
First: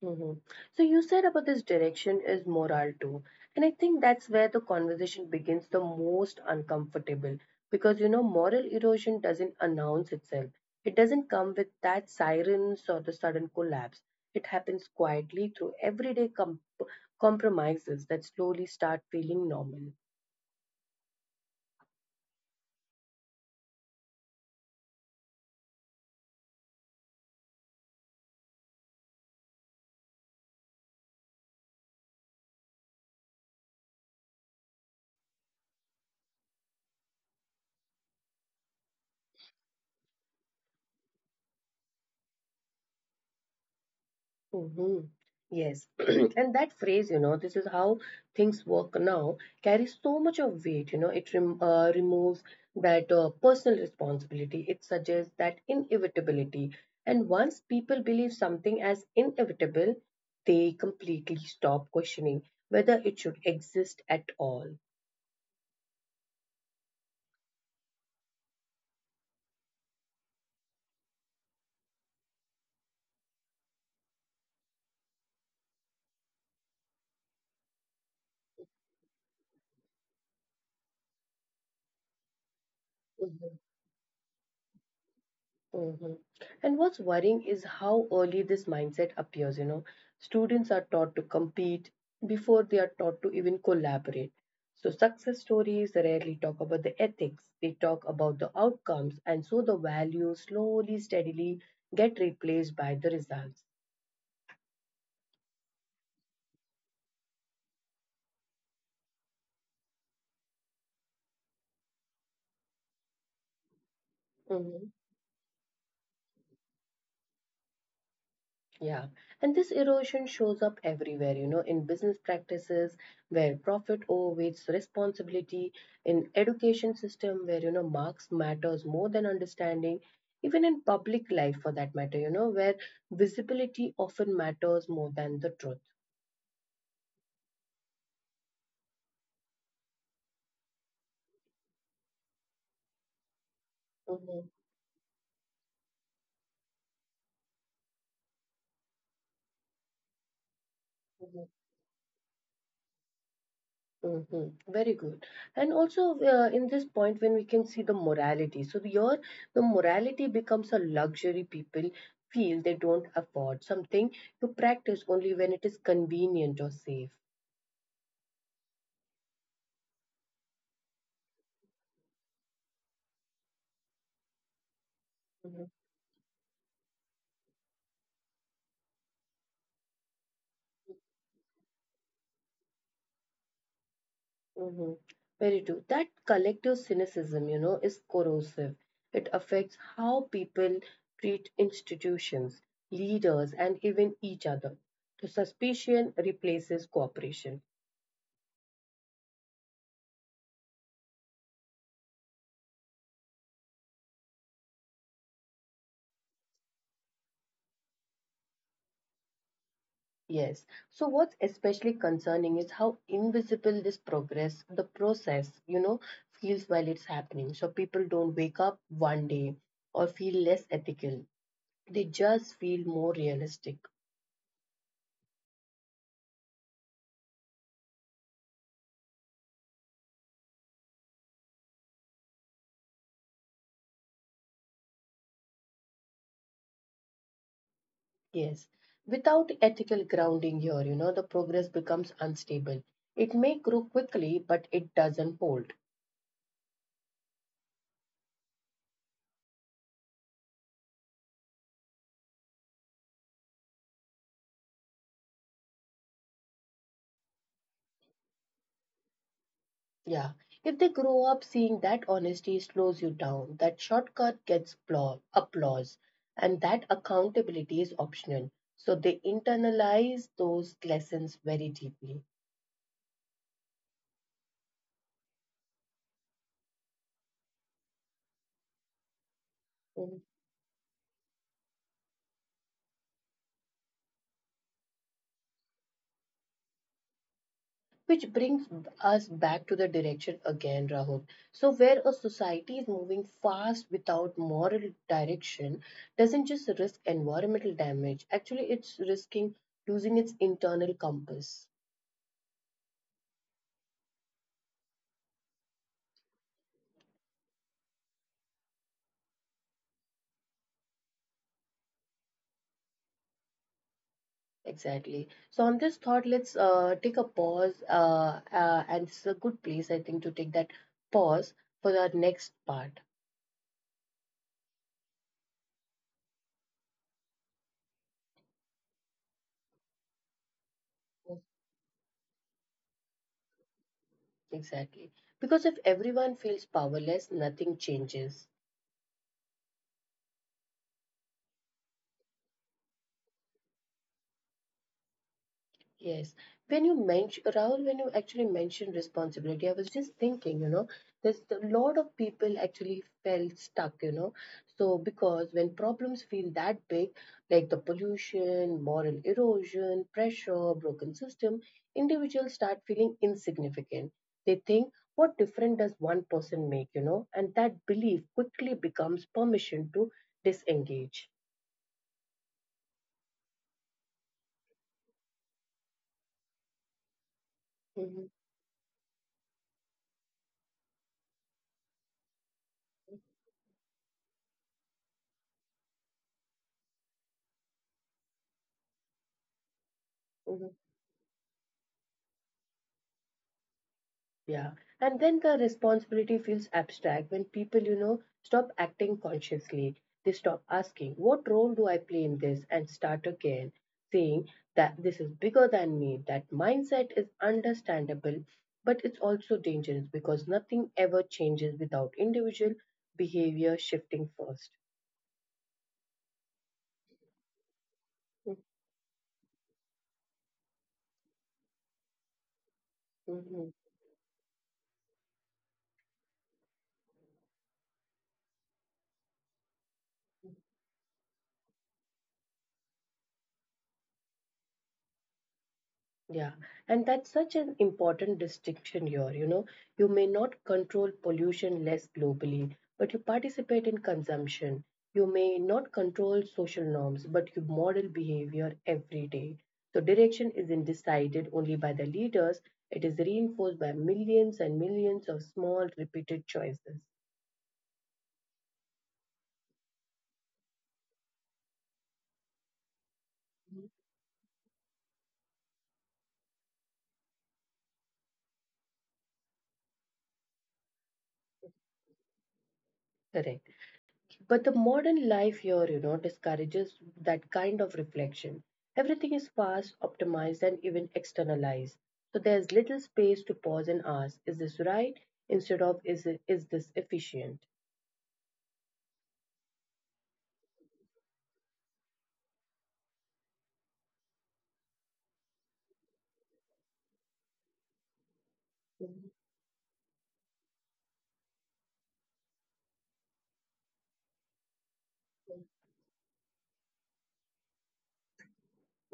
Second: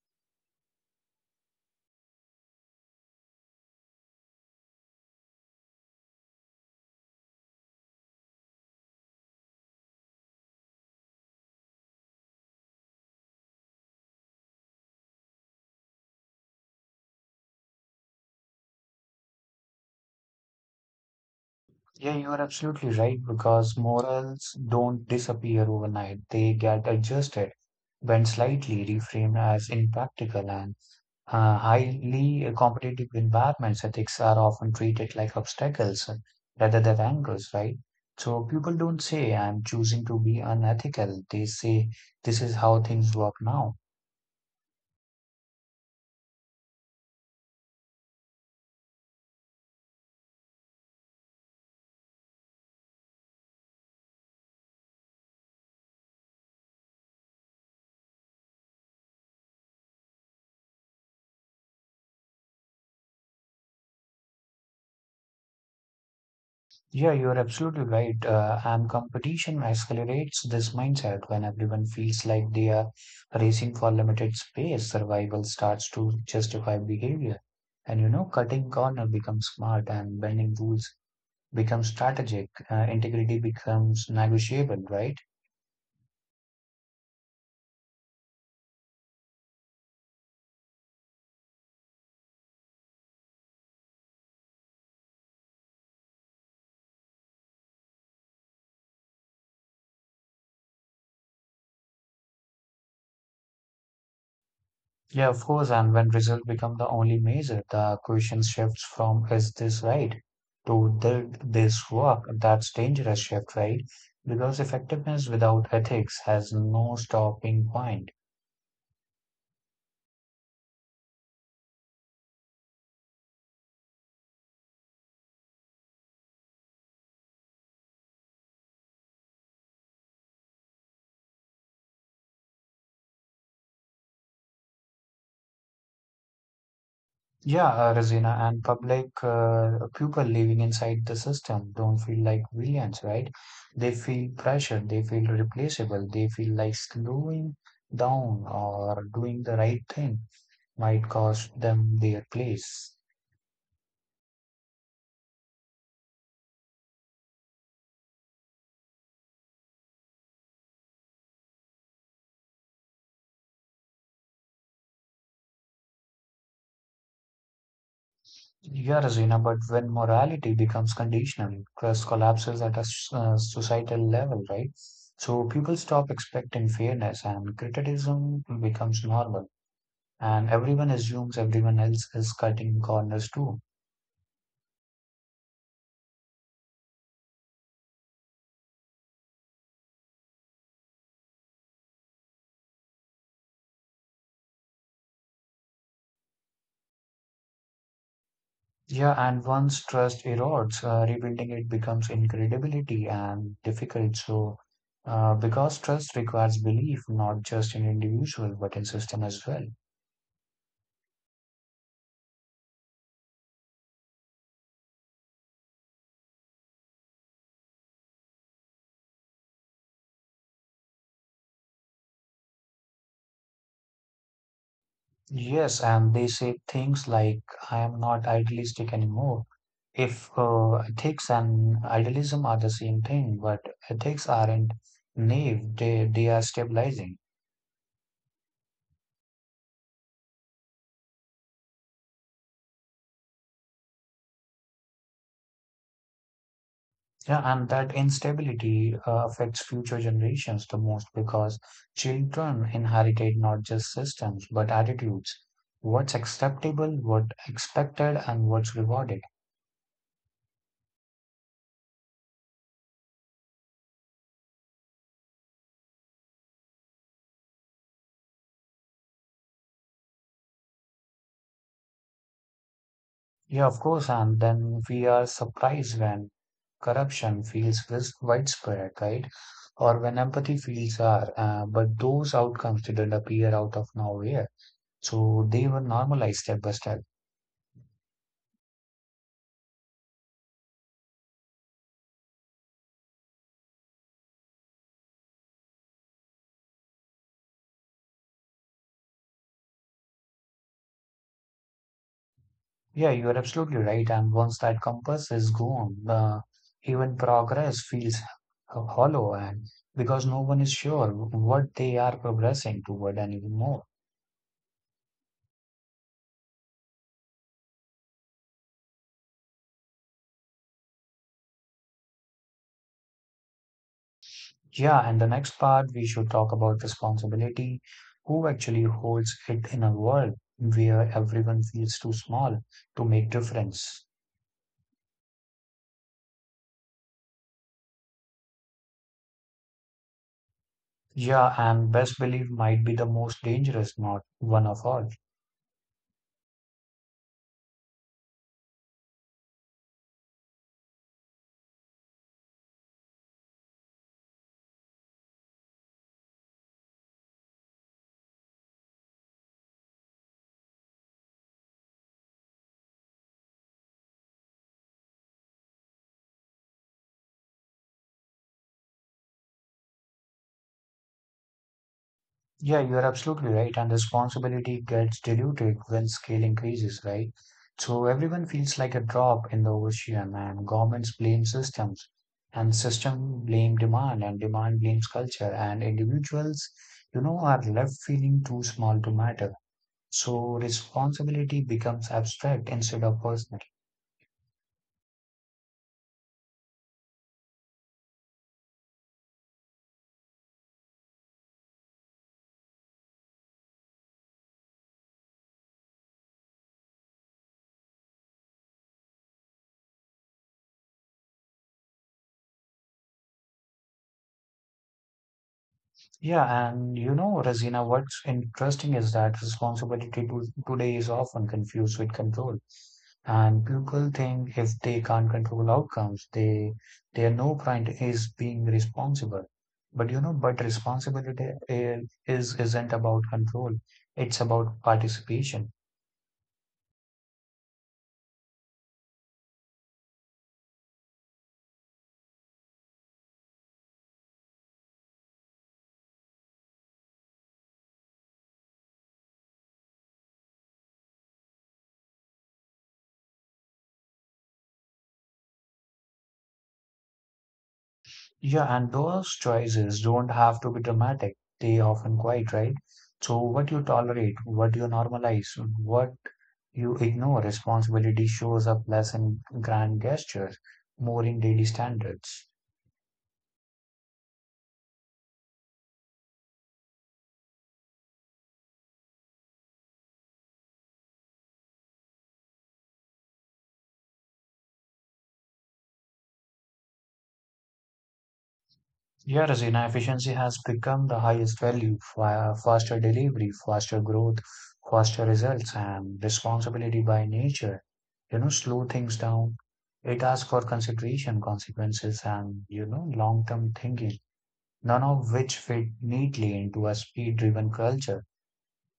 Hmm. So, you said about this direction is moral too. And I think that's where the conversation begins the most uncomfortable because moral erosion doesn't announce itself, it doesn't come with that sirens or the sudden collapse. It happens quietly through everyday compromises that slowly start feeling normal. Yeah, you're absolutely right because morals don't disappear overnight, they get adjusted when slightly reframed as impractical and highly competitive environments, ethics are often treated like obstacles rather than angles, right? So people don't say, I'm choosing to be unethical. They say, this is how things work now. Hmm. Yes. <clears throat> And that phrase, this is how things work now, carries so much of weight. It removes that personal responsibility, it suggests that inevitability. And once people believe something as inevitable, they completely stop questioning whether it should exist at all. Yeah, you're absolutely right. And competition accelerates this mindset when everyone feels like they are racing for limited space. Survival starts to justify behavior. And you know, cutting corner becomes smart and bending rules becomes strategic, integrity Mhm. becomes negotiable, right? Hmm. And what's worrying is how early this mindset appears. Students are taught to compete before they are taught to even collaborate. So, success stories rarely talk about the ethics, they talk about the outcomes, and so the values slowly, steadily get replaced by the results. Yeah, of course. And when results become the only measure, the question shifts from is this right to did this work? That's dangerous shift, right? Because Mm-hmm. effectiveness without ethics has no stopping point. Yeah, and this erosion shows up everywhere, in business practices where profit overweights responsibility, in education system where, marks matters more than understanding, even in public life for that matter, where visibility often matters more than the truth. Yeah, Razina, and public people living inside the system don't feel like villains, right? They feel Mhm, pressured, they feel replaceable, they feel like slowing down or doing the right thing might mhm. cost them their place. Hmm. Very good. And also, in this point, when we can see the morality, so your the morality becomes a luxury people feel they don't afford something to practice only when it is convenient or safe. Yeah, Razina, but when morality becomes conditional, trust collapses at a societal level, right? So Hmm, people stop expecting fairness and criticism becomes normal. And everyone assumes everyone else is cutting corners too. hmm. Very true. That collective cynicism, is corrosive. It affects how people treat institutions, leaders, and even each other. So suspicion replaces cooperation. Yeah, and once trust erodes, rebuilding it becomes incredibility and difficult. Because trust requires belief, not just in individual, but in system as well. Yes. So what's especially concerning is how invisible this progress, the process, feels while it's happening. So people don't wake up one day or feel less ethical. They just feel more realistic. Yes, and they say things like, I am not idealistic anymore. If ethics and idealism are the same thing, but ethics aren't naive, they are stabilizing. Yes. Without ethical grounding here, the progress becomes unstable. It may grow quickly, but it doesn't hold. Yeah, and that instability affects future generations the most because children inherited not just systems but attitudes. What's acceptable, what's expected, and what's rewarded. Yeah. If they grow up seeing that honesty slows you down, that shortcut gets applause, and that accountability is optional. So they internalize those lessons very deeply. Yeah, of course, and then we are surprised when corruption feels widespread, right? Or Mhm. when empathy feels are, but those outcomes didn't appear out of nowhere. So they were normalized step by step. Which brings us back to the direction again, Rahul. So, where a society is moving fast without moral direction, doesn't just risk environmental damage, actually, it's risking losing its internal compass. Yeah, you are absolutely right. And once that compass is gone, even progress feels hollow, and because no one is sure what they are progressing toward anymore. Exactly. So on this thought, let's take a pause, and it's a good place, I think, to take that pause for our next part. Yeah, and the next part we should talk about responsibility. Who actually holds it in a world where Yes. everyone feels too small to make difference? Exactly. Because if everyone feels powerless, nothing changes. Yeah, and best believe might be the most dangerous, not one of all. Yes. When you mention Rahul, when you actually mentioned responsibility, I was just thinking, there's a lot of people actually felt stuck. So because when problems feel that big, like the pollution, moral erosion, pressure, broken system, individuals start feeling insignificant. They think, what difference does one person make? And that belief quickly becomes permission to disengage. Yeah, you are absolutely right. And responsibility gets diluted when scale increases, right? So Mhm. everyone feels like a drop in the ocean, and governments blame systems, and system blame demand, and demand blames culture, and individuals, you know, are left feeling too small to matter. So responsibility becomes abstract instead of personal. Yeah. And then the responsibility feels abstract when people, stop acting consciously. They stop asking, what role do I play in this? And start again saying that this is bigger than me. That mindset is understandable, but it's also dangerous because nothing ever changes without individual behavior shifting first. Yeah, and you know, Razina, what's interesting is that responsibility to, today is often confused with control. And people think if they can't control outcomes, they their no point is being responsible. But you know, but responsibility I- is isn't about control. It's about participation. Yeah, and that's such an important distinction here. You may not control pollution less globally, but you participate in consumption. You may not control social norms, but you model behavior every day. So, direction isn't decided only by the leaders, it is reinforced by millions and millions of small, repeated choices. Yeah, and those choices don't have to be dramatic. They often quite, right? So what you tolerate, what you normalize, what you ignore, responsibility shows up less in grand gestures, more in daily standards. Correct. But the modern life here, discourages that kind of reflection. Everything is fast, optimized, and even externalized. So there's little space to pause and ask, is this right? Instead of, is this efficient? Yeah, Razina, efficiency has become the highest value, faster delivery, faster growth, faster results, and responsibility by nature. You know, slow Mhm. things down. It asks for consideration, consequences, and you know, long-term thinking none of which fit neatly into a speed driven culture.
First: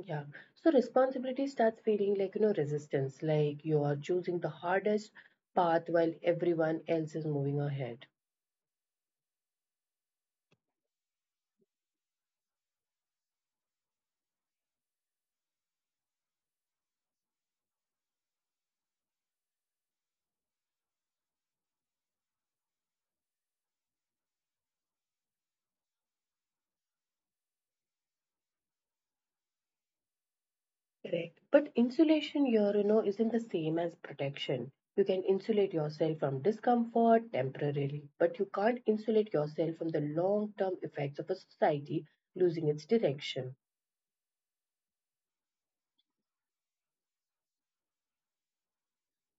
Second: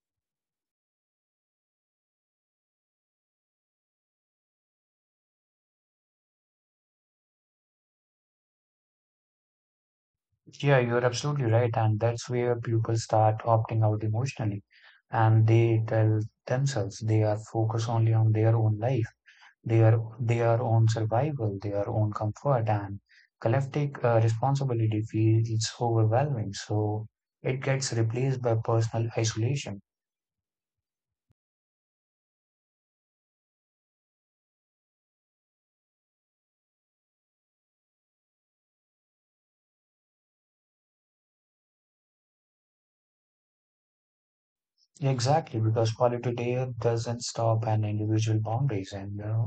Yeah. So responsibility starts feeling like, resistance, like you are choosing the hardest path while everyone else is moving ahead. Yeah, you're absolutely right. And that's where people start opting out emotionally. And they tell themselves they are focused only on their own life, their own survival, their own comfort, and collective responsibility feels overwhelming. So it gets replaced by personal isolation. Correct. But insulation here, isn't the same as protection. You can insulate yourself from discomfort temporarily, but you can't insulate yourself from the long term effects of a society losing its direction. Exactly, because quality there doesn't stop an individual boundaries and uh,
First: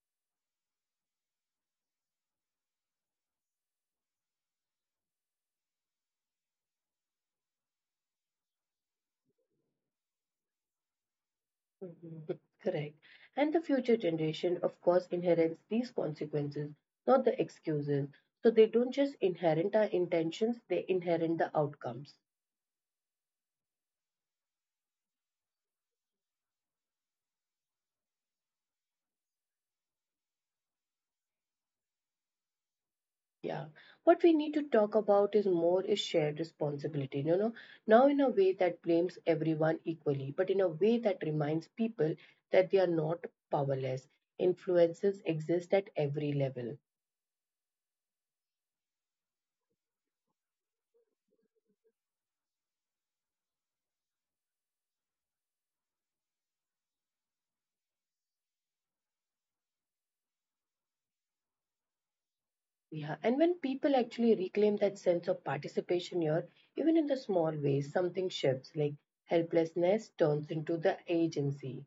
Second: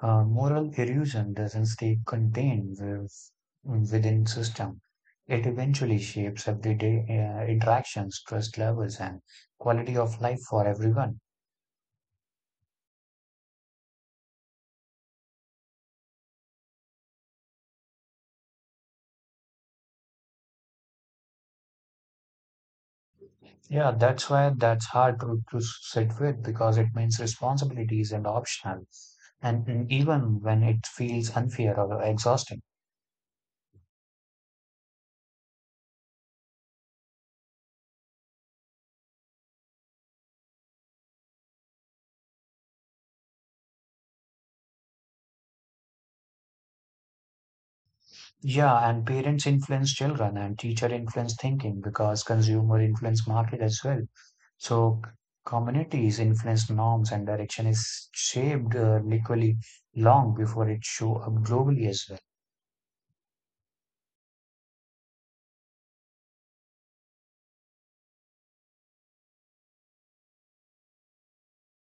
uh, moral erosion doesn't stay contained within system. It eventually shapes everyday interactions, trust levels, and quality of life for everyone. Mhm. <laughs> Correct. And the future generation, of course, inherits these consequences, not the excuses. So they don't just inherit our intentions, they inherit the outcomes. Yeah, that's why that's hard to sit with because it means responsibility isn't optional. And even when it feels unfair or exhausting. Yeah. What we need to talk about is more is shared responsibility, now in a way that blames everyone equally, but in a way that reminds people that they are not powerless. Influences exist at every level. Yeah, and parents influence children and teacher influence thinking because consumer influence market as well. So c- Communities influence norms and direction is shaped equally long before it show up globally as well. Yeah. And when people actually reclaim that sense of participation here, even in the small ways, something shifts, like helplessness turns into the agency.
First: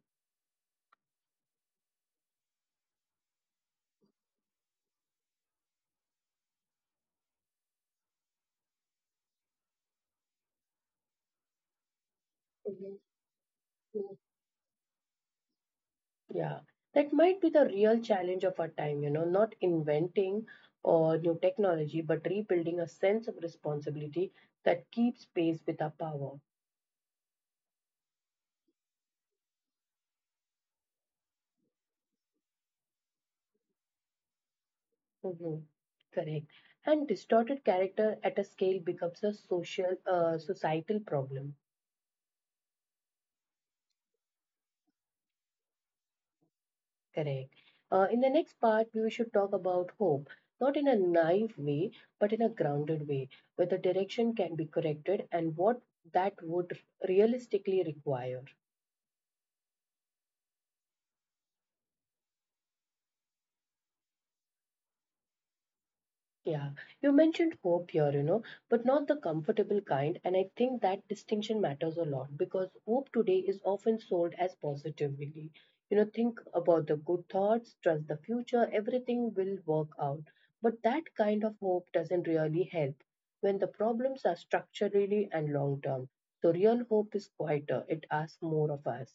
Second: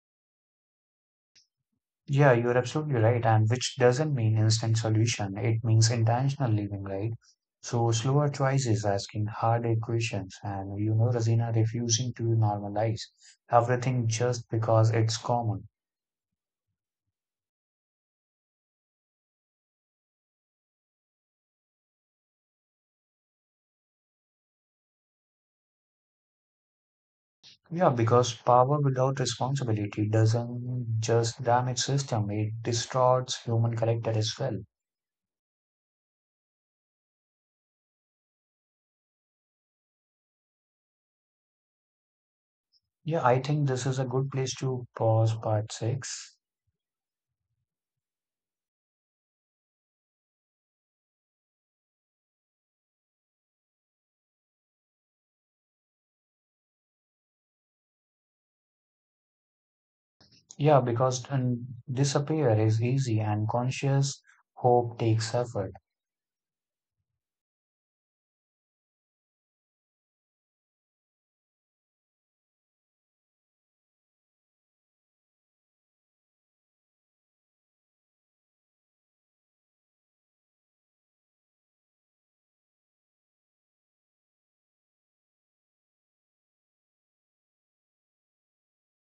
Yeah, you're absolutely right. And which doesn't mean instant solution. It means intentional living, right? So slower choices, asking harder questions, and you know, Razina refusing to normalize Mhm. everything just because it's common. Yeah, that might be the real challenge of our time, not inventing or new technology, but rebuilding a sense of responsibility that keeps pace with our power. Yeah, because power without responsibility doesn't just damage system, it distorts human character as well. Hmm. Correct. And distorted character at a scale becomes a societal problem. Yeah, I think this is a good place to pause part six. Correct. In the next part, we should talk about hope, not in a naive way, but in a grounded way, where the direction can be corrected and what that would realistically require. Yeah, because and disappear is easy and conscious hope takes effort. Yeah, you mentioned hope here, but not the comfortable kind. And I think that distinction matters a lot because hope today is often sold as positively. Think about the good thoughts, trust the future, everything will work out. But that kind of hope doesn't really help when the problems are structurally and long term. So, real hope is quieter, it asks more of us.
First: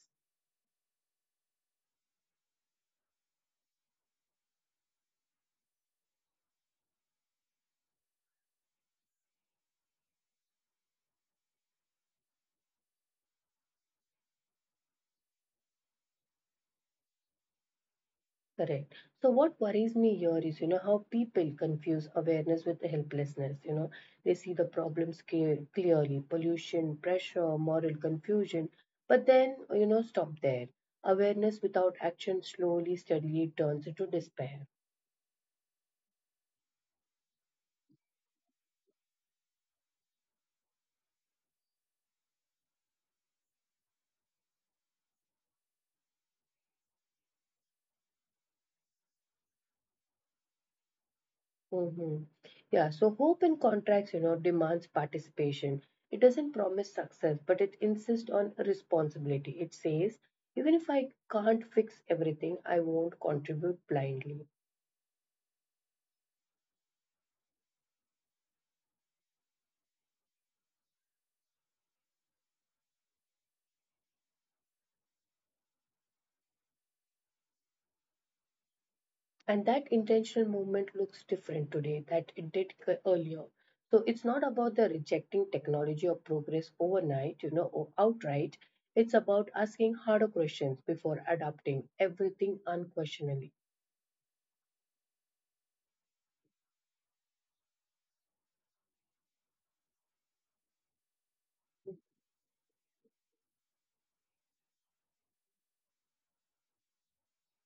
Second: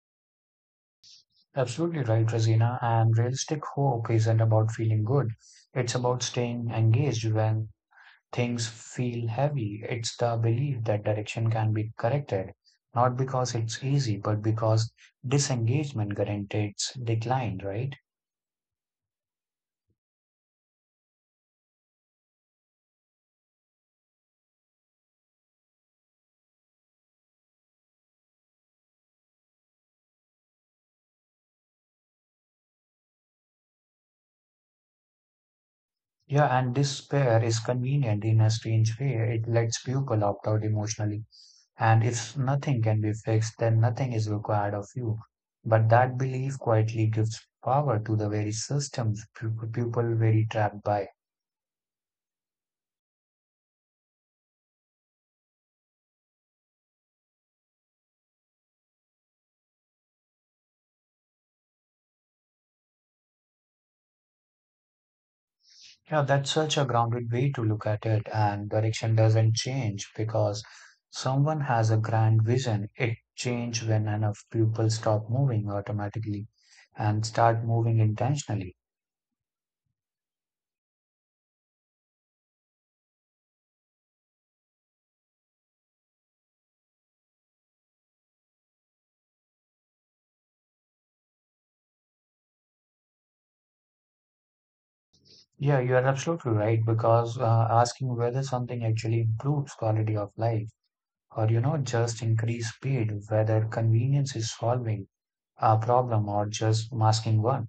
Absolutely right, Rosina. And realistic hope isn't about feeling good. It's about staying engaged when things feel heavy, it's the belief that direction can be corrected, not because it's easy, but because disengagement guarantees decline, right? Correct. So what worries me here is, how people confuse awareness with helplessness. They see the problems clearly, pollution, pressure, moral confusion, but then, stop there. Awareness without action slowly, steadily turns into despair. Yeah, and despair is convenient in a strange way. It lets people opt out emotionally. And if nothing can be fixed, then nothing is required of you. But that belief quietly gives power to the very systems people very trapped by. Hmm. Yeah, so hope in contracts, demands participation. It doesn't promise success, but it insists on responsibility. It says, even if I can't fix everything, I won't contribute blindly. Yeah, that's such a grounded way to look at it, and direction doesn't change because someone has a grand vision. It changes when enough people stop moving automatically and start moving intentionally. And that intentional movement looks different today that it did earlier. So it's not about the rejecting technology or progress overnight, or outright. It's about asking harder questions before adopting everything unquestioningly. Yeah, you are absolutely right because asking whether something actually improves quality of life or you know just increase speed, whether convenience is solving a problem or just masking one.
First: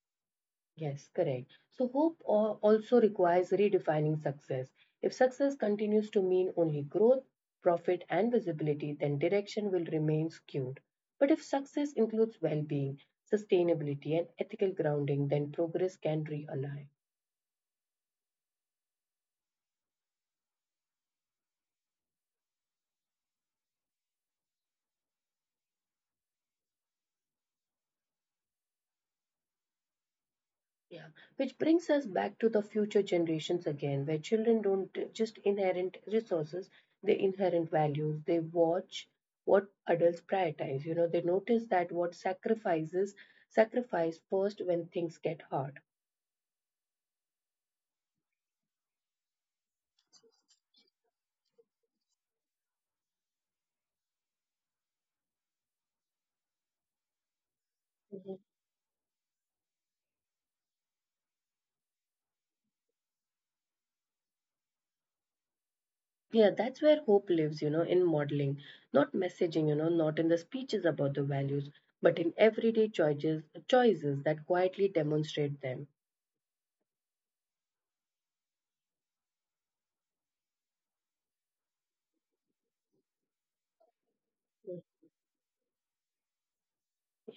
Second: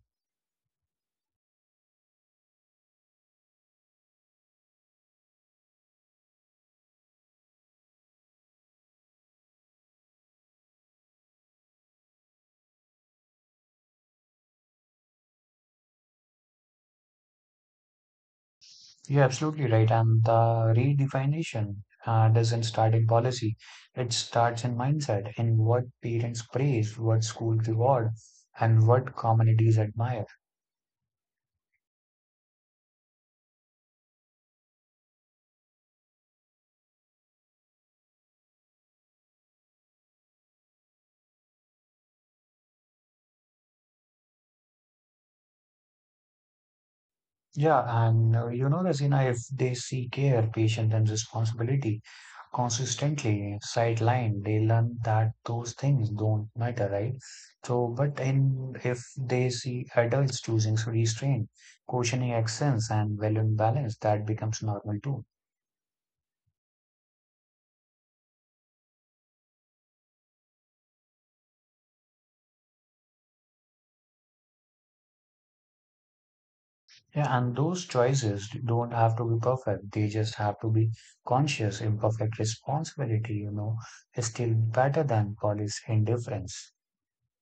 Yes, correct. So, hope also requires redefining success. If success continues to mean only growth, profit, and visibility, then direction will remain skewed. But if success includes well being, sustainability, and ethical grounding, then progress can realign. You're absolutely right. And the redefinition doesn't start in policy. It starts in mindset, in what parents praise, what school reward, and what communities admire. Yeah, which brings us back to the future generations again, where children don't just inherit resources, they inherit values. They watch what adults prioritize. You know, they notice that what sacrifice first when things get hard. Yeah, and you know, Rasina, if they see care, patience, and responsibility consistently sidelined, they learn that those things don't matter, right? So, but Mhm. in if they see adults choosing restraint, cautioning excellence, and valuing balance, that becomes normal too. Yeah, that's where hope lives, in modeling, not messaging, not in the speeches about the values, but in everyday choices, choices that quietly demonstrate them. Yeah, and those choices don't have to be perfect. They just have to be conscious, imperfect responsibility, you know, is still better than police indifference.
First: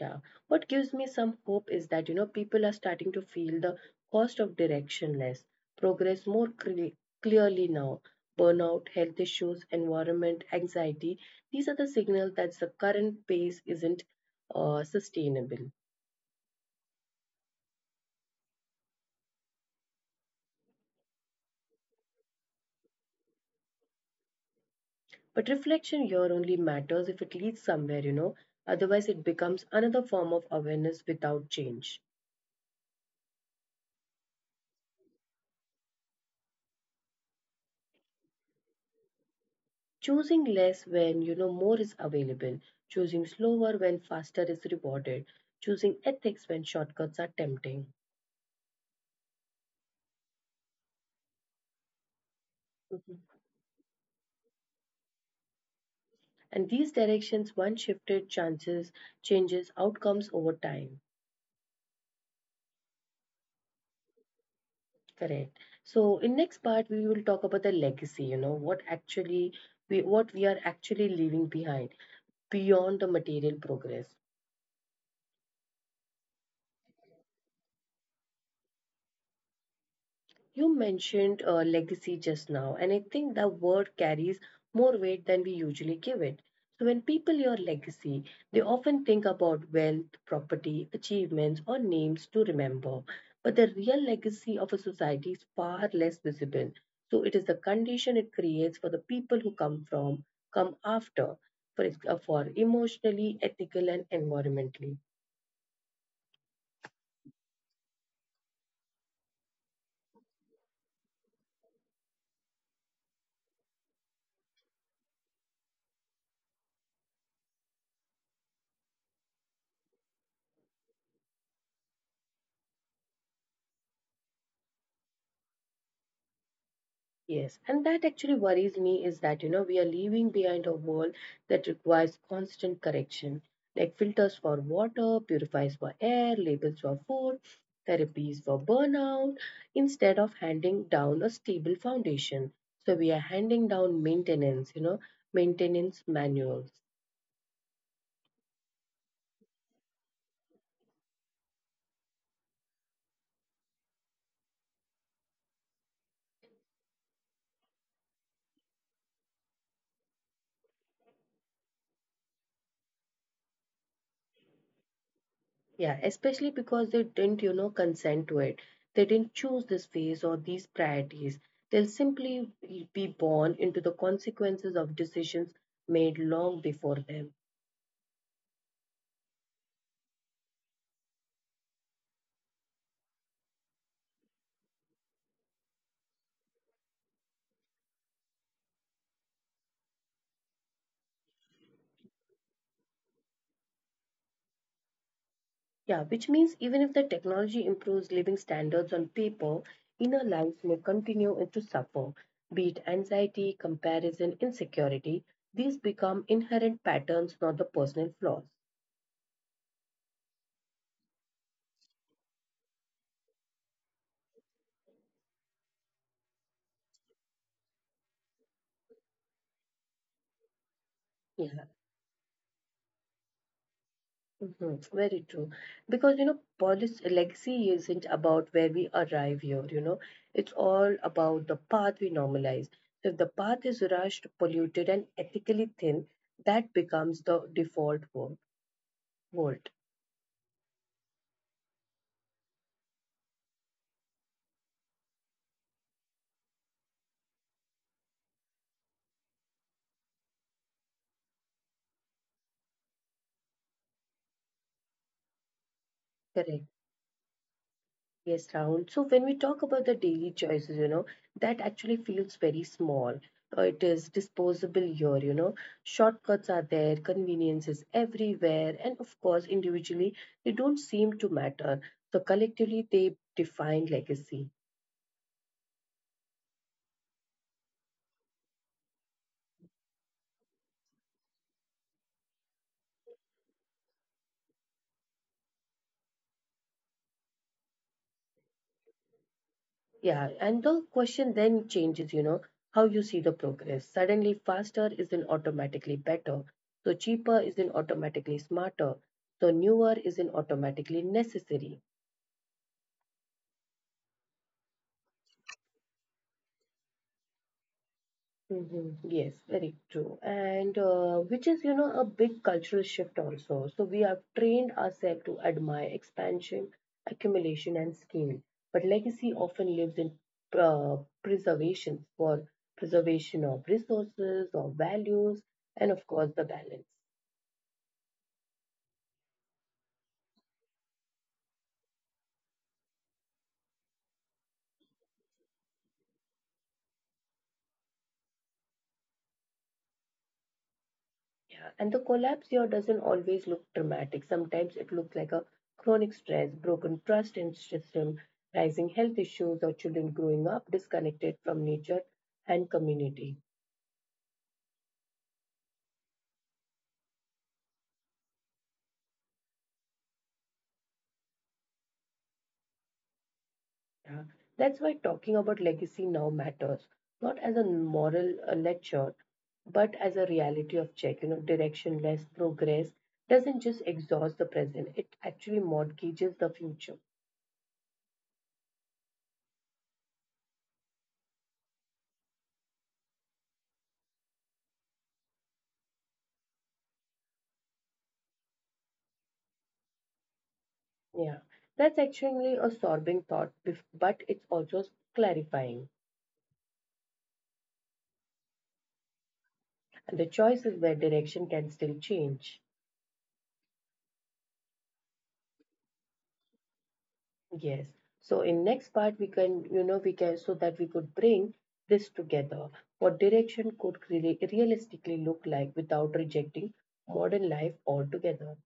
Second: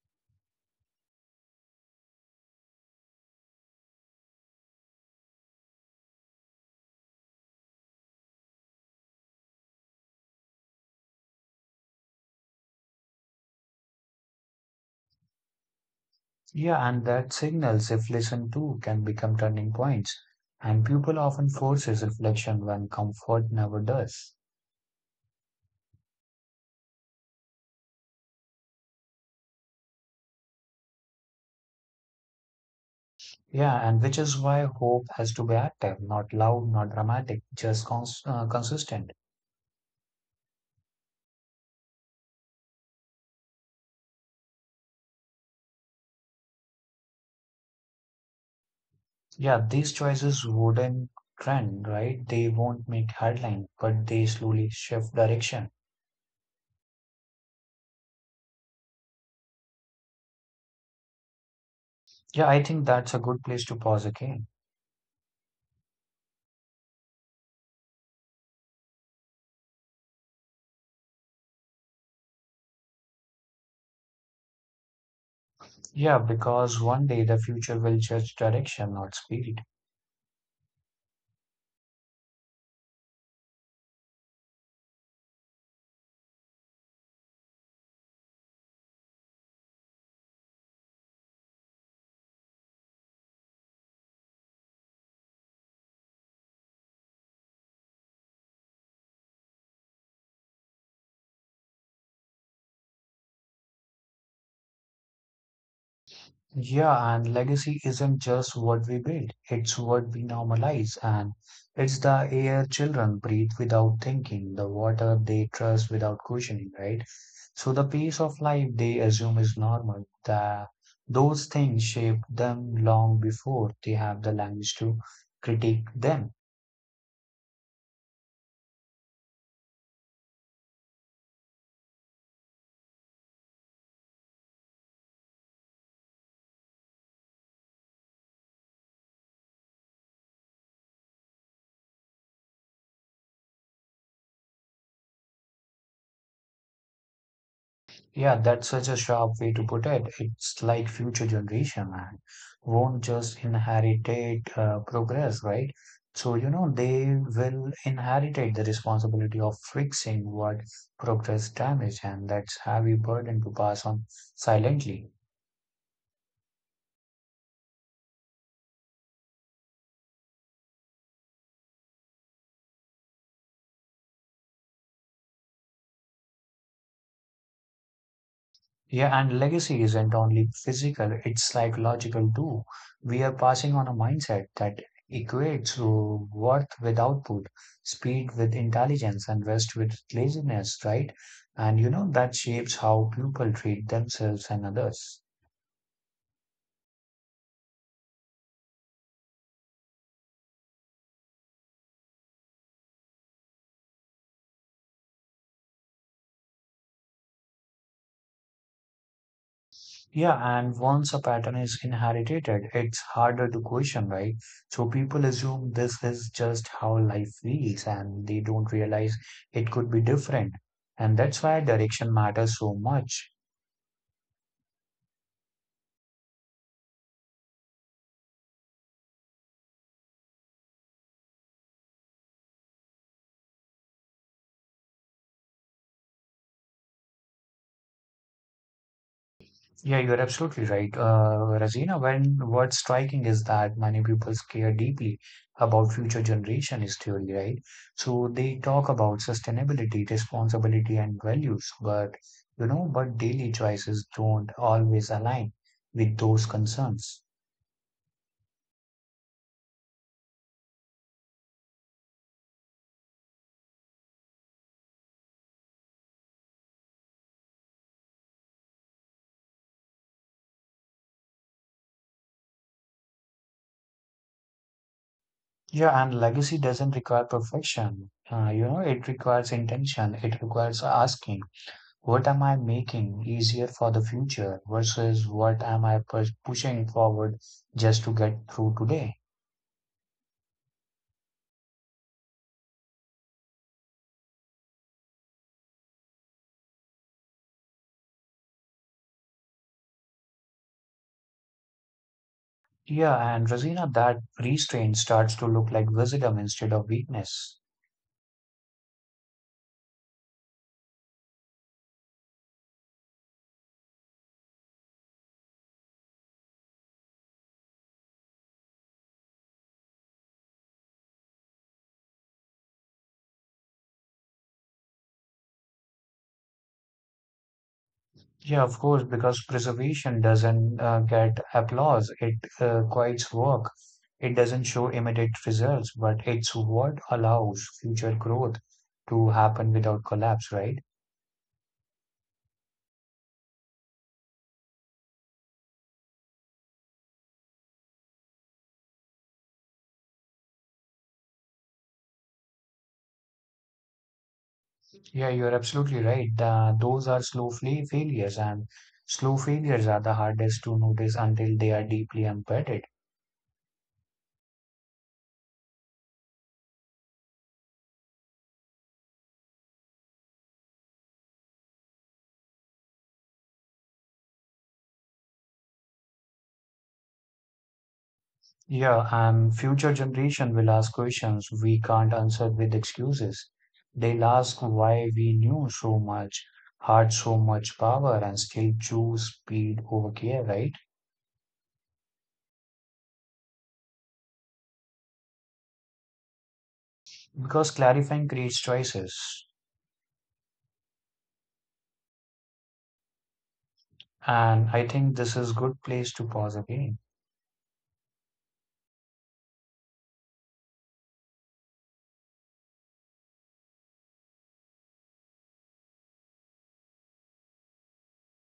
Yeah. What gives me some hope is that, people are starting to feel the cost of directionless progress more clearly now. Burnout, health issues, environment, anxiety. These are the signals that the current pace isn't sustainable. Yeah, and that signals, if listened to, can become turning points. And people often forces reflection when comfort never does. But reflection here only matters if it leads somewhere. Otherwise, it becomes another form of awareness without change. Yeah, and which is why hope has to be active, not loud, not dramatic, just consistent. Choosing less when you know more is available, choosing slower when faster is rewarded, choosing ethics when shortcuts are tempting. Yeah, these choices wouldn't trend, right? They won't make Mhm. headline, but they slowly shift direction. And these directions once shifted chances changes outcomes over time. Yeah, I think that's a good place to pause again. Correct. So in next part we will talk about the legacy, what we are actually leaving behind beyond the material progress. Yeah, because one day the future will judge direction, not speed. You mentioned legacy just now, and I think the word carries more weight than we usually give it. So, when people hear legacy, they often think about wealth, property, achievements, or names to remember. But the real legacy of a society is far less visible. So, it is the condition it creates for the people who come after, for emotionally, ethical, and environmentally. Yeah, and legacy isn't just what we build, it's what we normalize, and it's the air children breathe without thinking, the water they trust without questioning, right? So the pace of life they assume is normal, those things shape them long before they have the language to critique them. Yes, and that actually worries me is that, we are leaving behind a world that requires constant correction, like filters for water, purifiers for air, labels for food, therapies for burnout, instead of handing down a stable foundation. So we are handing down maintenance manuals. Yeah, that's such a sharp way to put it. It's like future generation, man, won't just inherit progress, right? So, you know, they will inherit it, the responsibility of fixing what progress damaged, and that's heavy burden to pass on silently. Yeah, especially because they didn't, consent to it. They didn't choose this phase or these priorities. They'll simply be born into the consequences of decisions made long before them. Yeah, and legacy isn't only physical, it's psychological too. We are passing on a mindset that equates to worth with output, speed with intelligence, and rest with laziness, right? And you know, that shapes how people treat themselves and others. Yeah, which means even if the technology improves living standards on paper, inner lives may continue to suffer. Be it anxiety, comparison, insecurity, these become inherent patterns, not the personal flaws. Yeah, and once a pattern is inherited, it's harder to question, right? So people assume this is just how life feels, and they don't realize it could be different. And that's Yeah. why direction matters so much. Mhm. Very true. Because, policy legacy isn't about where we arrive here, it's all about the path we normalize. So if the path is rushed, polluted, and ethically thin, that becomes the default world. Yeah, you're absolutely right, Razina. When what's striking is that many people care deeply about future generation history, right? So they talk about sustainability, responsibility, and values, but you know, but daily choices don't always align with those Correct. concerns. Yes, Rahul. So when we talk about the daily choices, that actually feels very small. It is disposable here. Shortcuts are there, convenience is everywhere, and of course, individually, they don't seem to matter. So collectively, they define legacy. Yeah, and legacy doesn't require perfection. You know, it requires intention. It requires asking. What am I making easier for the future versus what am I pushing forward just to get through today? Yeah, and the question then changes, how you see the progress. Suddenly, faster isn't automatically better. So cheaper isn't automatically smarter. So newer isn't automatically necessary. Yeah, and Rosina, that restraint starts to look like wisdom instead of weakness. Yes, very true. And which is, a big cultural shift also. So we have trained ourselves to admire expansion, accumulation, and scale. But legacy often lives in uh, preservation for preservation of resources or values, and of course, the balance. Yeah, of course, because preservation doesn't get applause. It quiets work. It doesn't show immediate results, but it's what allows future growth to happen without collapse, right? Yeah, and the collapse here doesn't always look dramatic. Sometimes it looks like a chronic stress, broken trust in system, rising health issues, or children growing up disconnected from nature and community. Yeah, you're absolutely right. Those are slow failures, and slow failures are the hardest to notice until they are deeply embedded. Yeah. That's why talking about legacy now matters, not as a moral lecture, but as a reality of check. Directionless progress doesn't just exhaust the present; it actually mortgages the future. Yeah, and future generation will ask questions we can't answer with excuses. They'll ask why we knew so much, had so much power, and still choose speed over care, right? Yeah, that's actually a sorbing thought, but it's also clarifying. Because clarifying creates choices. And the choice is where direction can still change. And I think this is good place to pause again. Yes. So in next part, we can so that we could bring this together. What direction could really realistically look like without rejecting modern life altogether.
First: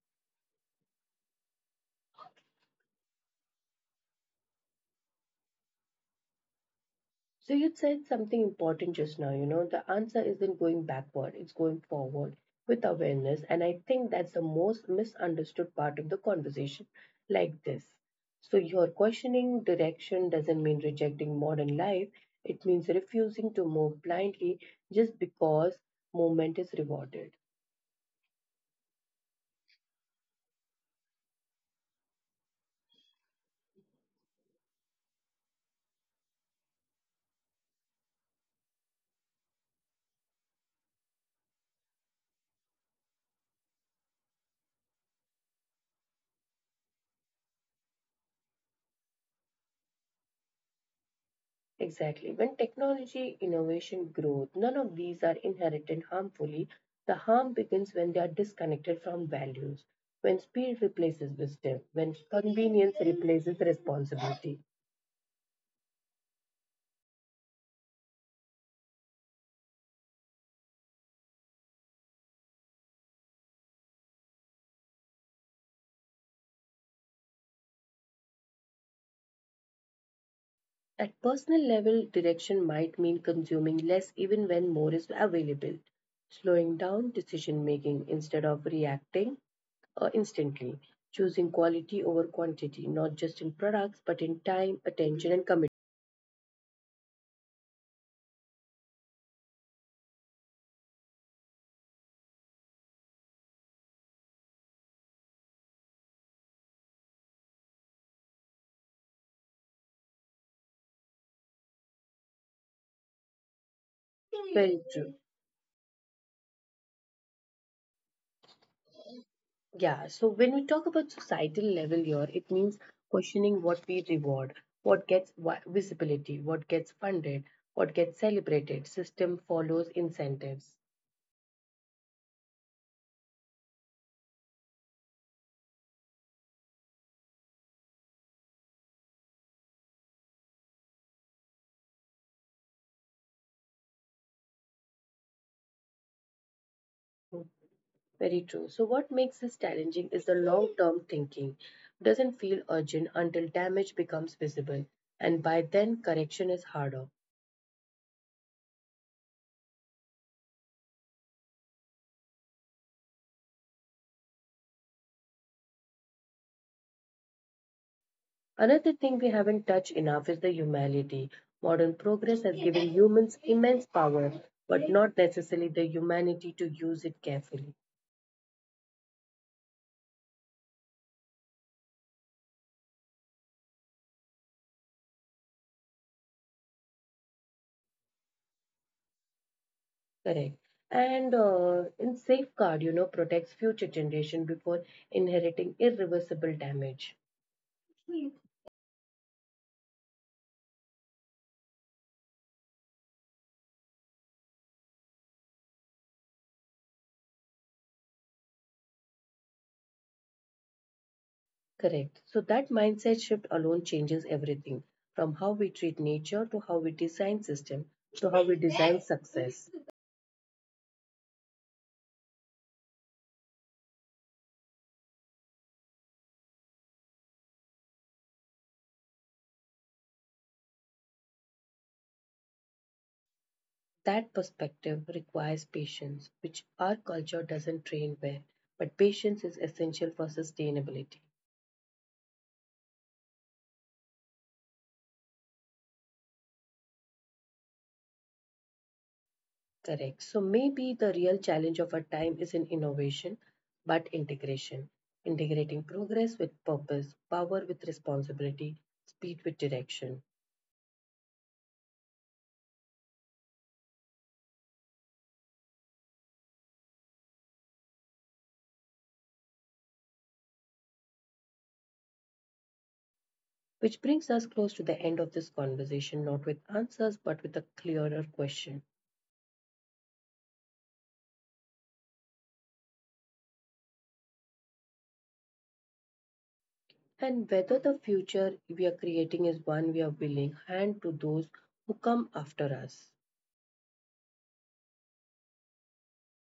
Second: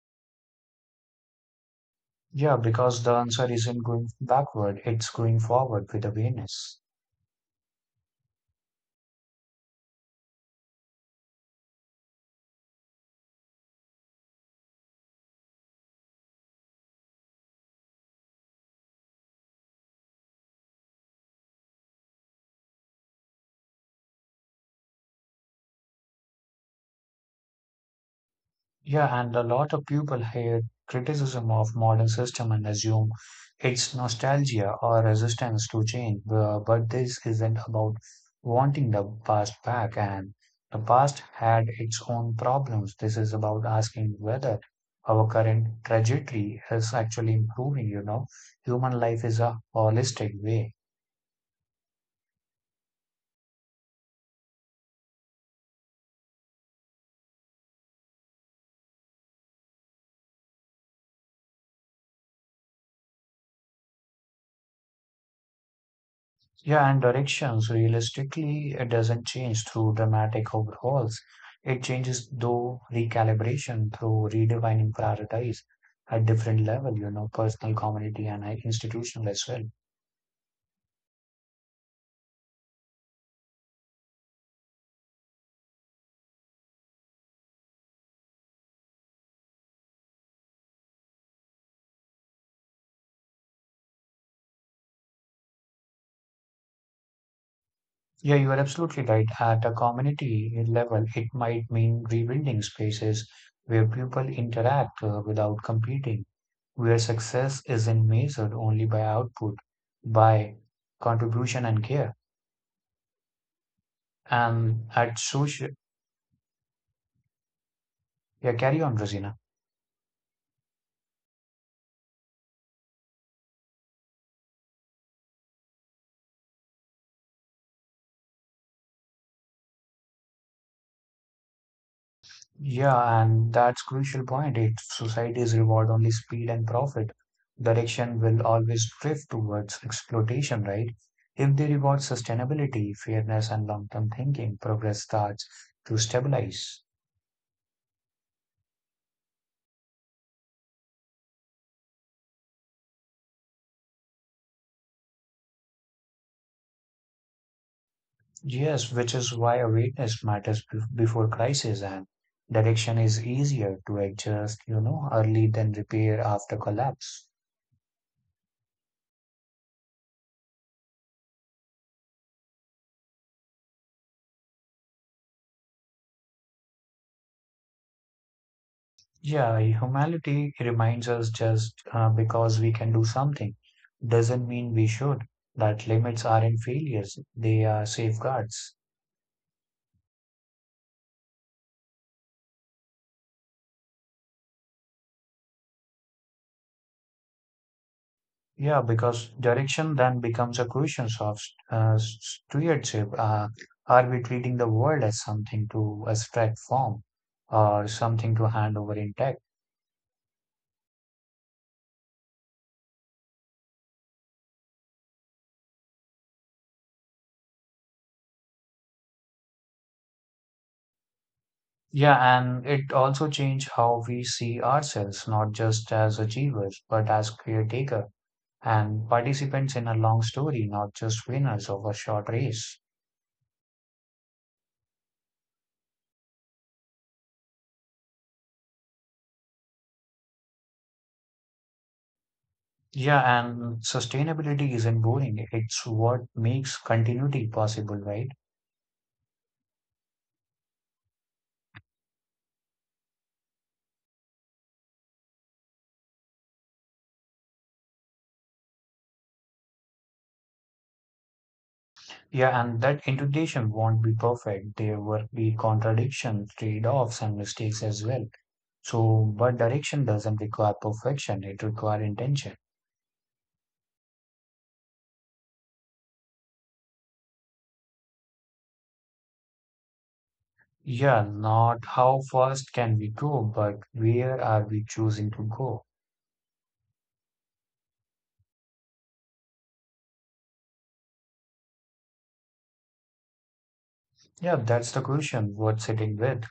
Yeah, because the answer isn't going backward, it's going forward with awareness. So you said something important just now, the answer isn't going backward, it's going forward with awareness. And I think that's the most misunderstood part of the conversation like this. So your questioning direction doesn't mean rejecting modern life. It means refusing to move blindly just because movement is rewarded. Yeah, and a lot of people hear criticism of modern system and assume it's nostalgia or resistance to change, but this isn't about wanting the past back and the past had its own problems. This is about asking whether our current trajectory is actually improving, you know. Human life is a holistic way. Exactly. When technology, innovation, growth, none of these are inherited harmfully, the harm begins when they are disconnected from values, when speed replaces wisdom, when convenience replaces responsibility. Yeah, and directions realistically it doesn't change through dramatic overhauls. It changes through recalibration, through redefining priorities at different level, you know, personal, community, and institutional as well. At personal level, direction might mean consuming less even when more is available, slowing down decision making instead of reacting instantly, choosing quality over quantity, not just in products but in time, attention, and commitment. Yeah, you are absolutely right. At a community level, it might mean rebuilding spaces where people interact without competing, where success isn't measured only by output, by contribution and care. Very And true. at social, yeah, carry on, Rosina. Yeah, so when we talk about societal level here, it means questioning what we reward, what gets visibility, what gets funded, what gets celebrated. System follows incentives. Yeah, and that's crucial point. If societies reward only speed and profit, direction will always drift towards exploitation, right? If they reward sustainability, fairness, and long-term thinking, progress starts to stabilize. Mm. Very true. So, what makes this challenging is the long term thinking. Doesn't feel urgent until damage becomes visible, and by then, correction is harder. Yes, which is why awareness matters before crisis, and direction is easier to adjust, you know, early than repair after collapse. Another thing we haven't touched enough is the humanity. Modern progress has given humans immense power, but not necessarily the humanity to use it carefully. Yeah, humanity reminds us just because we can do something doesn't mean we should. That limits aren't failures, they are safeguards. Correct. And in safeguard, protects future generation before inheriting irreversible damage. Yeah, because direction then becomes a question of stewardship. Are we treating the world as something to abstract from or something to hand over intact? Correct. So that mindset shift alone changes everything, from how we treat nature to how we design system to how we design success. Yeah, and it also changes how we see ourselves, not just as achievers, but as caretaker and participants in a long story, not just winners of a short race. That perspective requires patience, which our culture doesn't train well, but patience is essential for sustainability. Yeah, and sustainability isn't boring. It's what makes continuity possible, right? Correct. So maybe the real challenge of our time isn't innovation, but integration. Integrating progress with purpose, power with responsibility, speed with direction. Yeah, and that integration won't be perfect. There will be contradictions, trade-offs, and mistakes as well. So, but direction doesn't require perfection, it requires intention. Which brings us close to the end of this conversation, not with answers, but with a clearer question. Yeah, not how fast can we go, but where are we choosing to go? And whether the future we are creating is one we are willing hand to those who come after us. Yeah, that's the question worth sitting with.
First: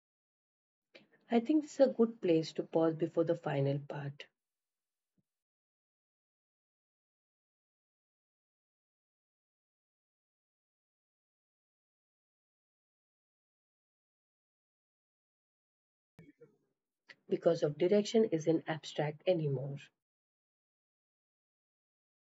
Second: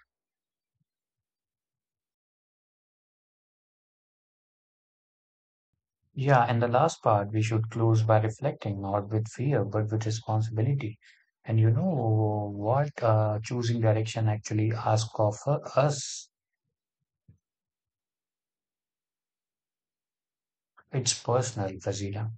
I think this is a good place to pause before the final part Yeah, and the last part, we should close by reflecting, not with fear, but with responsibility. And you know what? Choosing direction actually asks of us. Because of direction isn't abstract anymore. It's personal, Fazila.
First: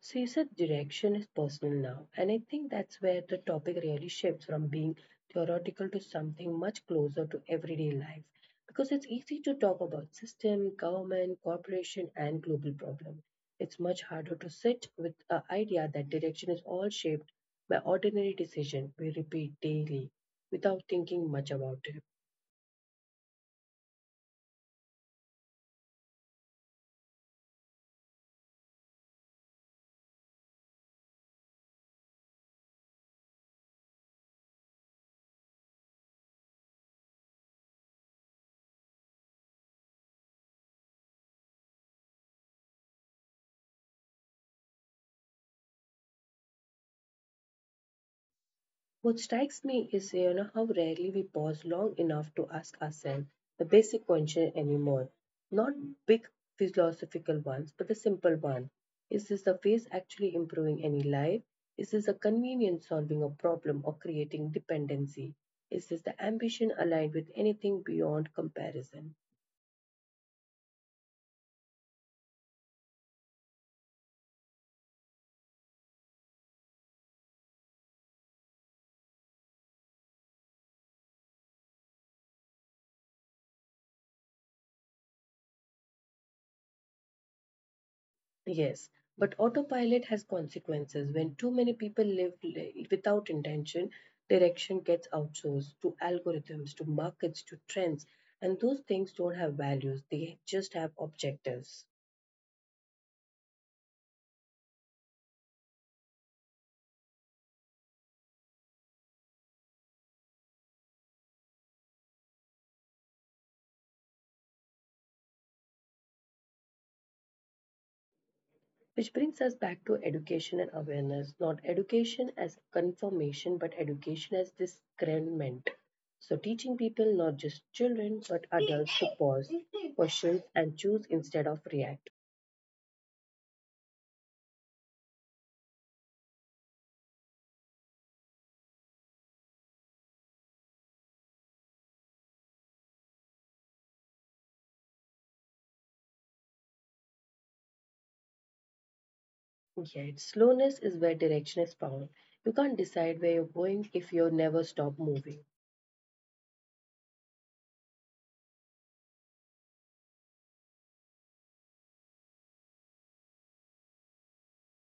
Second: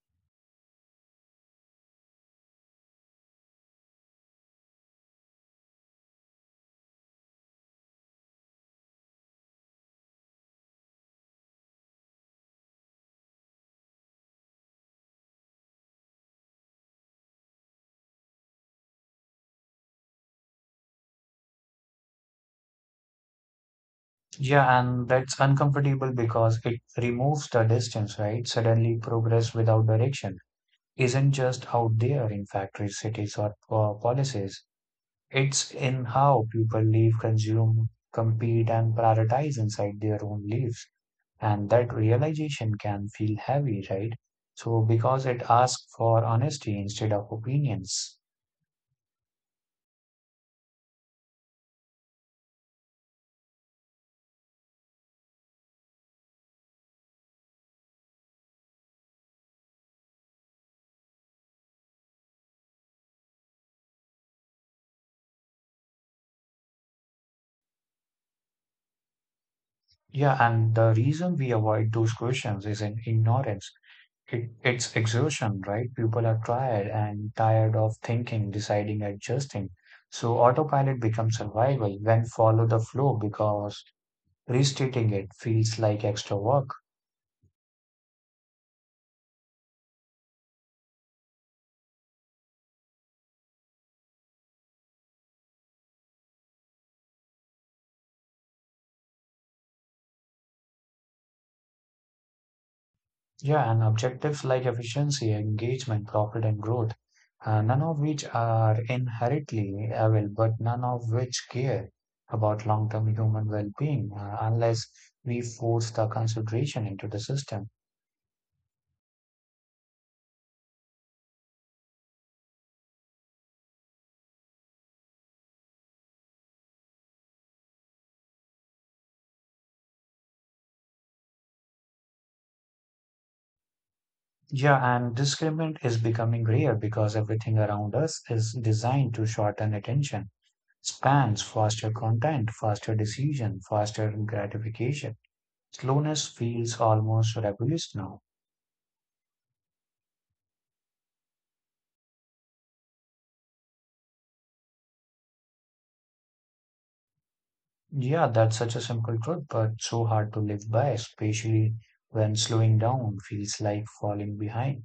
So you said direction is personal now, and I think that's where the topic really shifts from being theoretical to something much closer to everyday life. Because it's easy to talk about system, government, corporation, and global problem. It's much harder to sit with the idea that direction is all shaped by ordinary decision we repeat daily without thinking much about it. Yeah, and that's uncomfortable because it removes the distance, right? Suddenly, progress without direction isn't just out there in factories, cities, or policies. It's in how people live, consume, compete, and prioritize inside their own lives. And that realization can feel heavy, right? So, because it asks for honesty instead of opinions. What strikes me is how rarely we pause long enough to ask ourselves the basic question anymore. Not big philosophical ones, but the simple one. Is this the phase actually improving any life? Is this a convenience solving a problem or creating dependency? Is this the ambition aligned with anything beyond comparison? Yeah, and the reason we avoid those questions is in ignorance. It's exhaustion, right? People are tired and tired of thinking, deciding, adjusting. So, autopilot becomes survival when follow the flow because restating it feels like extra work. Yes, but autopilot has consequences. When too many people live without intention, direction gets outsourced to algorithms, to markets, to trends, and those things don't have values, they just have objectives. Yeah, and objectives like efficiency, engagement, profit, and growth, none of which are inherently evil, but none of which care about long term human well being unless we force the consideration into the system. Which brings us back to education and awareness, not education as confirmation, but education as discernment. So, teaching people, not just children, but adults, to pause, questions, and choose instead of react. Yeah, and discriminant is becoming rare because everything around us is designed to shorten attention spans, faster content, faster decision, faster gratification. Slowness feels almost rebellious now. Yet, slowness is where direction is found. You can't decide where you're going if you never stop moving. Yeah, that's such a simple truth, but so hard to live by, especially when slowing down feels like falling behind.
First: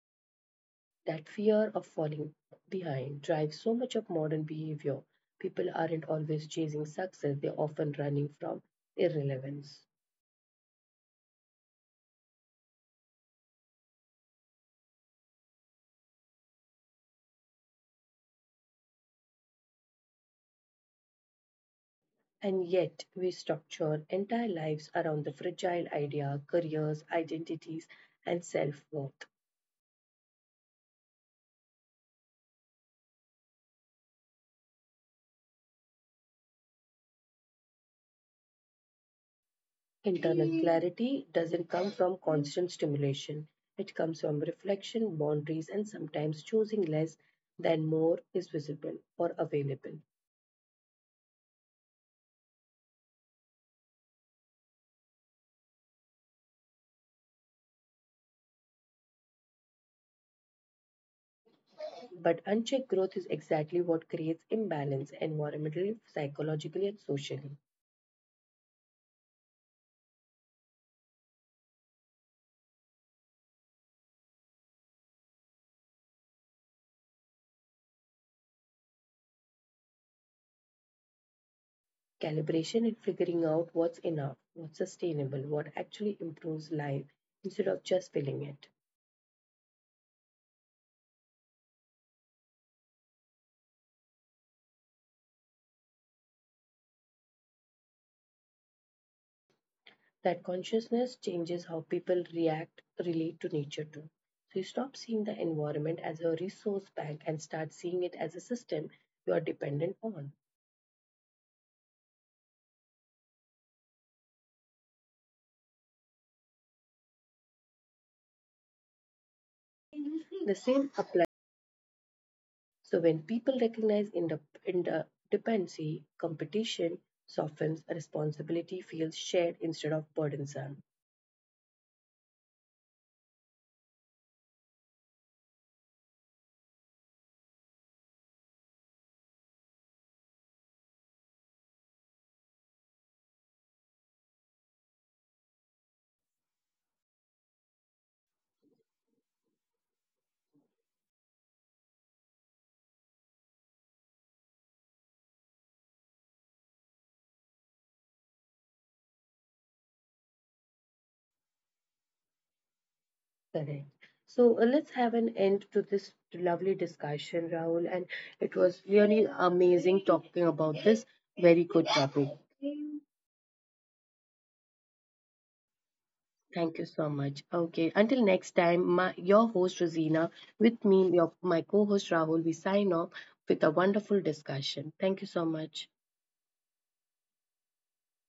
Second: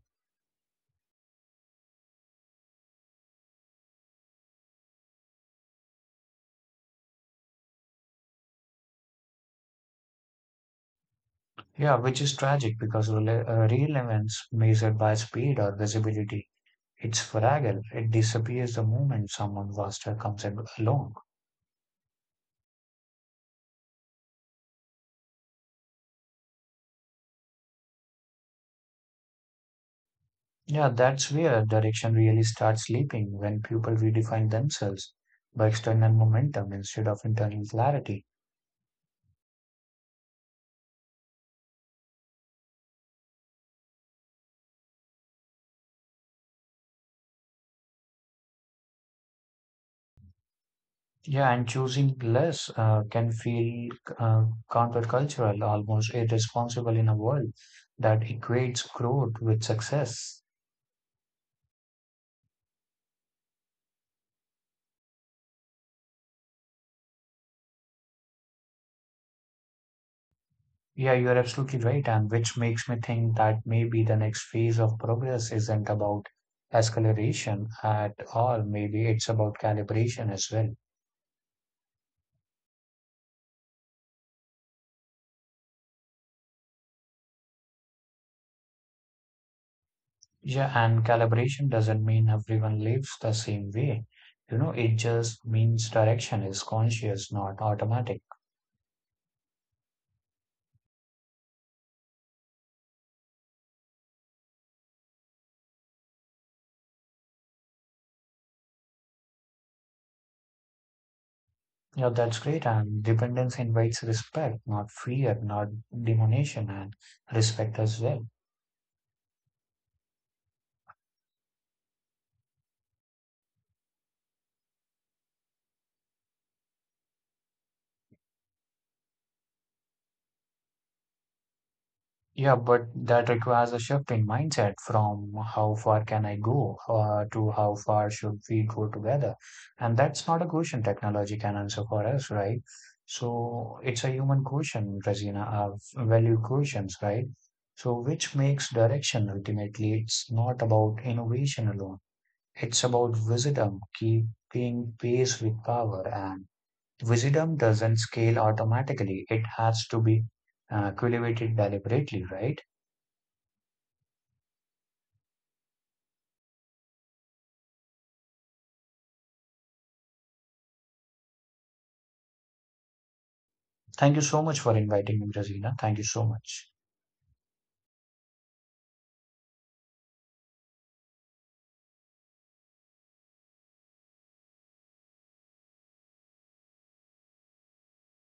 That fear of falling behind drives so much of modern behavior. People aren't always chasing success, they're often running from irrelevance. Yeah, which is tragic because relevance measured by speed or visibility, it's fragile. It disappears the moment someone faster comes along. And yet, we structure entire lives around the fragile idea, careers, identities, and self worth. Yeah, that's where direction really starts slipping when people redefine themselves by external momentum instead of internal clarity. Internal clarity doesn't come from constant stimulation. It comes from reflection, boundaries, and sometimes choosing less than more is visible or available. Yeah, and choosing less can feel uh, countercultural, almost irresponsible in a world that equates growth with success. But unchecked growth is exactly what creates imbalance environmentally, psychologically, and socially. Yeah, you're absolutely right, and which makes me think that maybe the next phase of progress isn't about escalation at all. Maybe it's about calibration as well. Calibration and figuring out what's enough, what's sustainable, what actually improves life instead of just filling it. Yeah, and calibration doesn't mean everyone lives the same way. You know, it just means direction is conscious, not automatic. That consciousness changes how people react, relate to nature too. So you stop seeing the environment as a resource bank and start seeing it as a system you are dependent on. Yeah, that's great. And dependence invites respect, not fear, not demonization, and respect as well. The same applies. So when people recognize interdependency, competition softens, responsibility feels shared instead of burdensome. Yeah, but that requires a shift in mindset from how far can I go to how far should we go together. And that's not a question technology can answer for us, right? So it's a human question, Razina, value questions, right? So which makes direction ultimately, it's not about innovation alone. It's about wisdom keeping pace with power, and wisdom doesn't scale automatically. It has to be cultivated deliberately, right? Correct. So let's have an end to this lovely discussion, Rahul. And it was really amazing talking about this very good topic. Thank you so much for inviting me, Rosina. Thank you so much. Thank you so much. Okay, until next time, your host Rosina, with me, my co host Rahul, we sign off with a wonderful discussion. Thank you so much.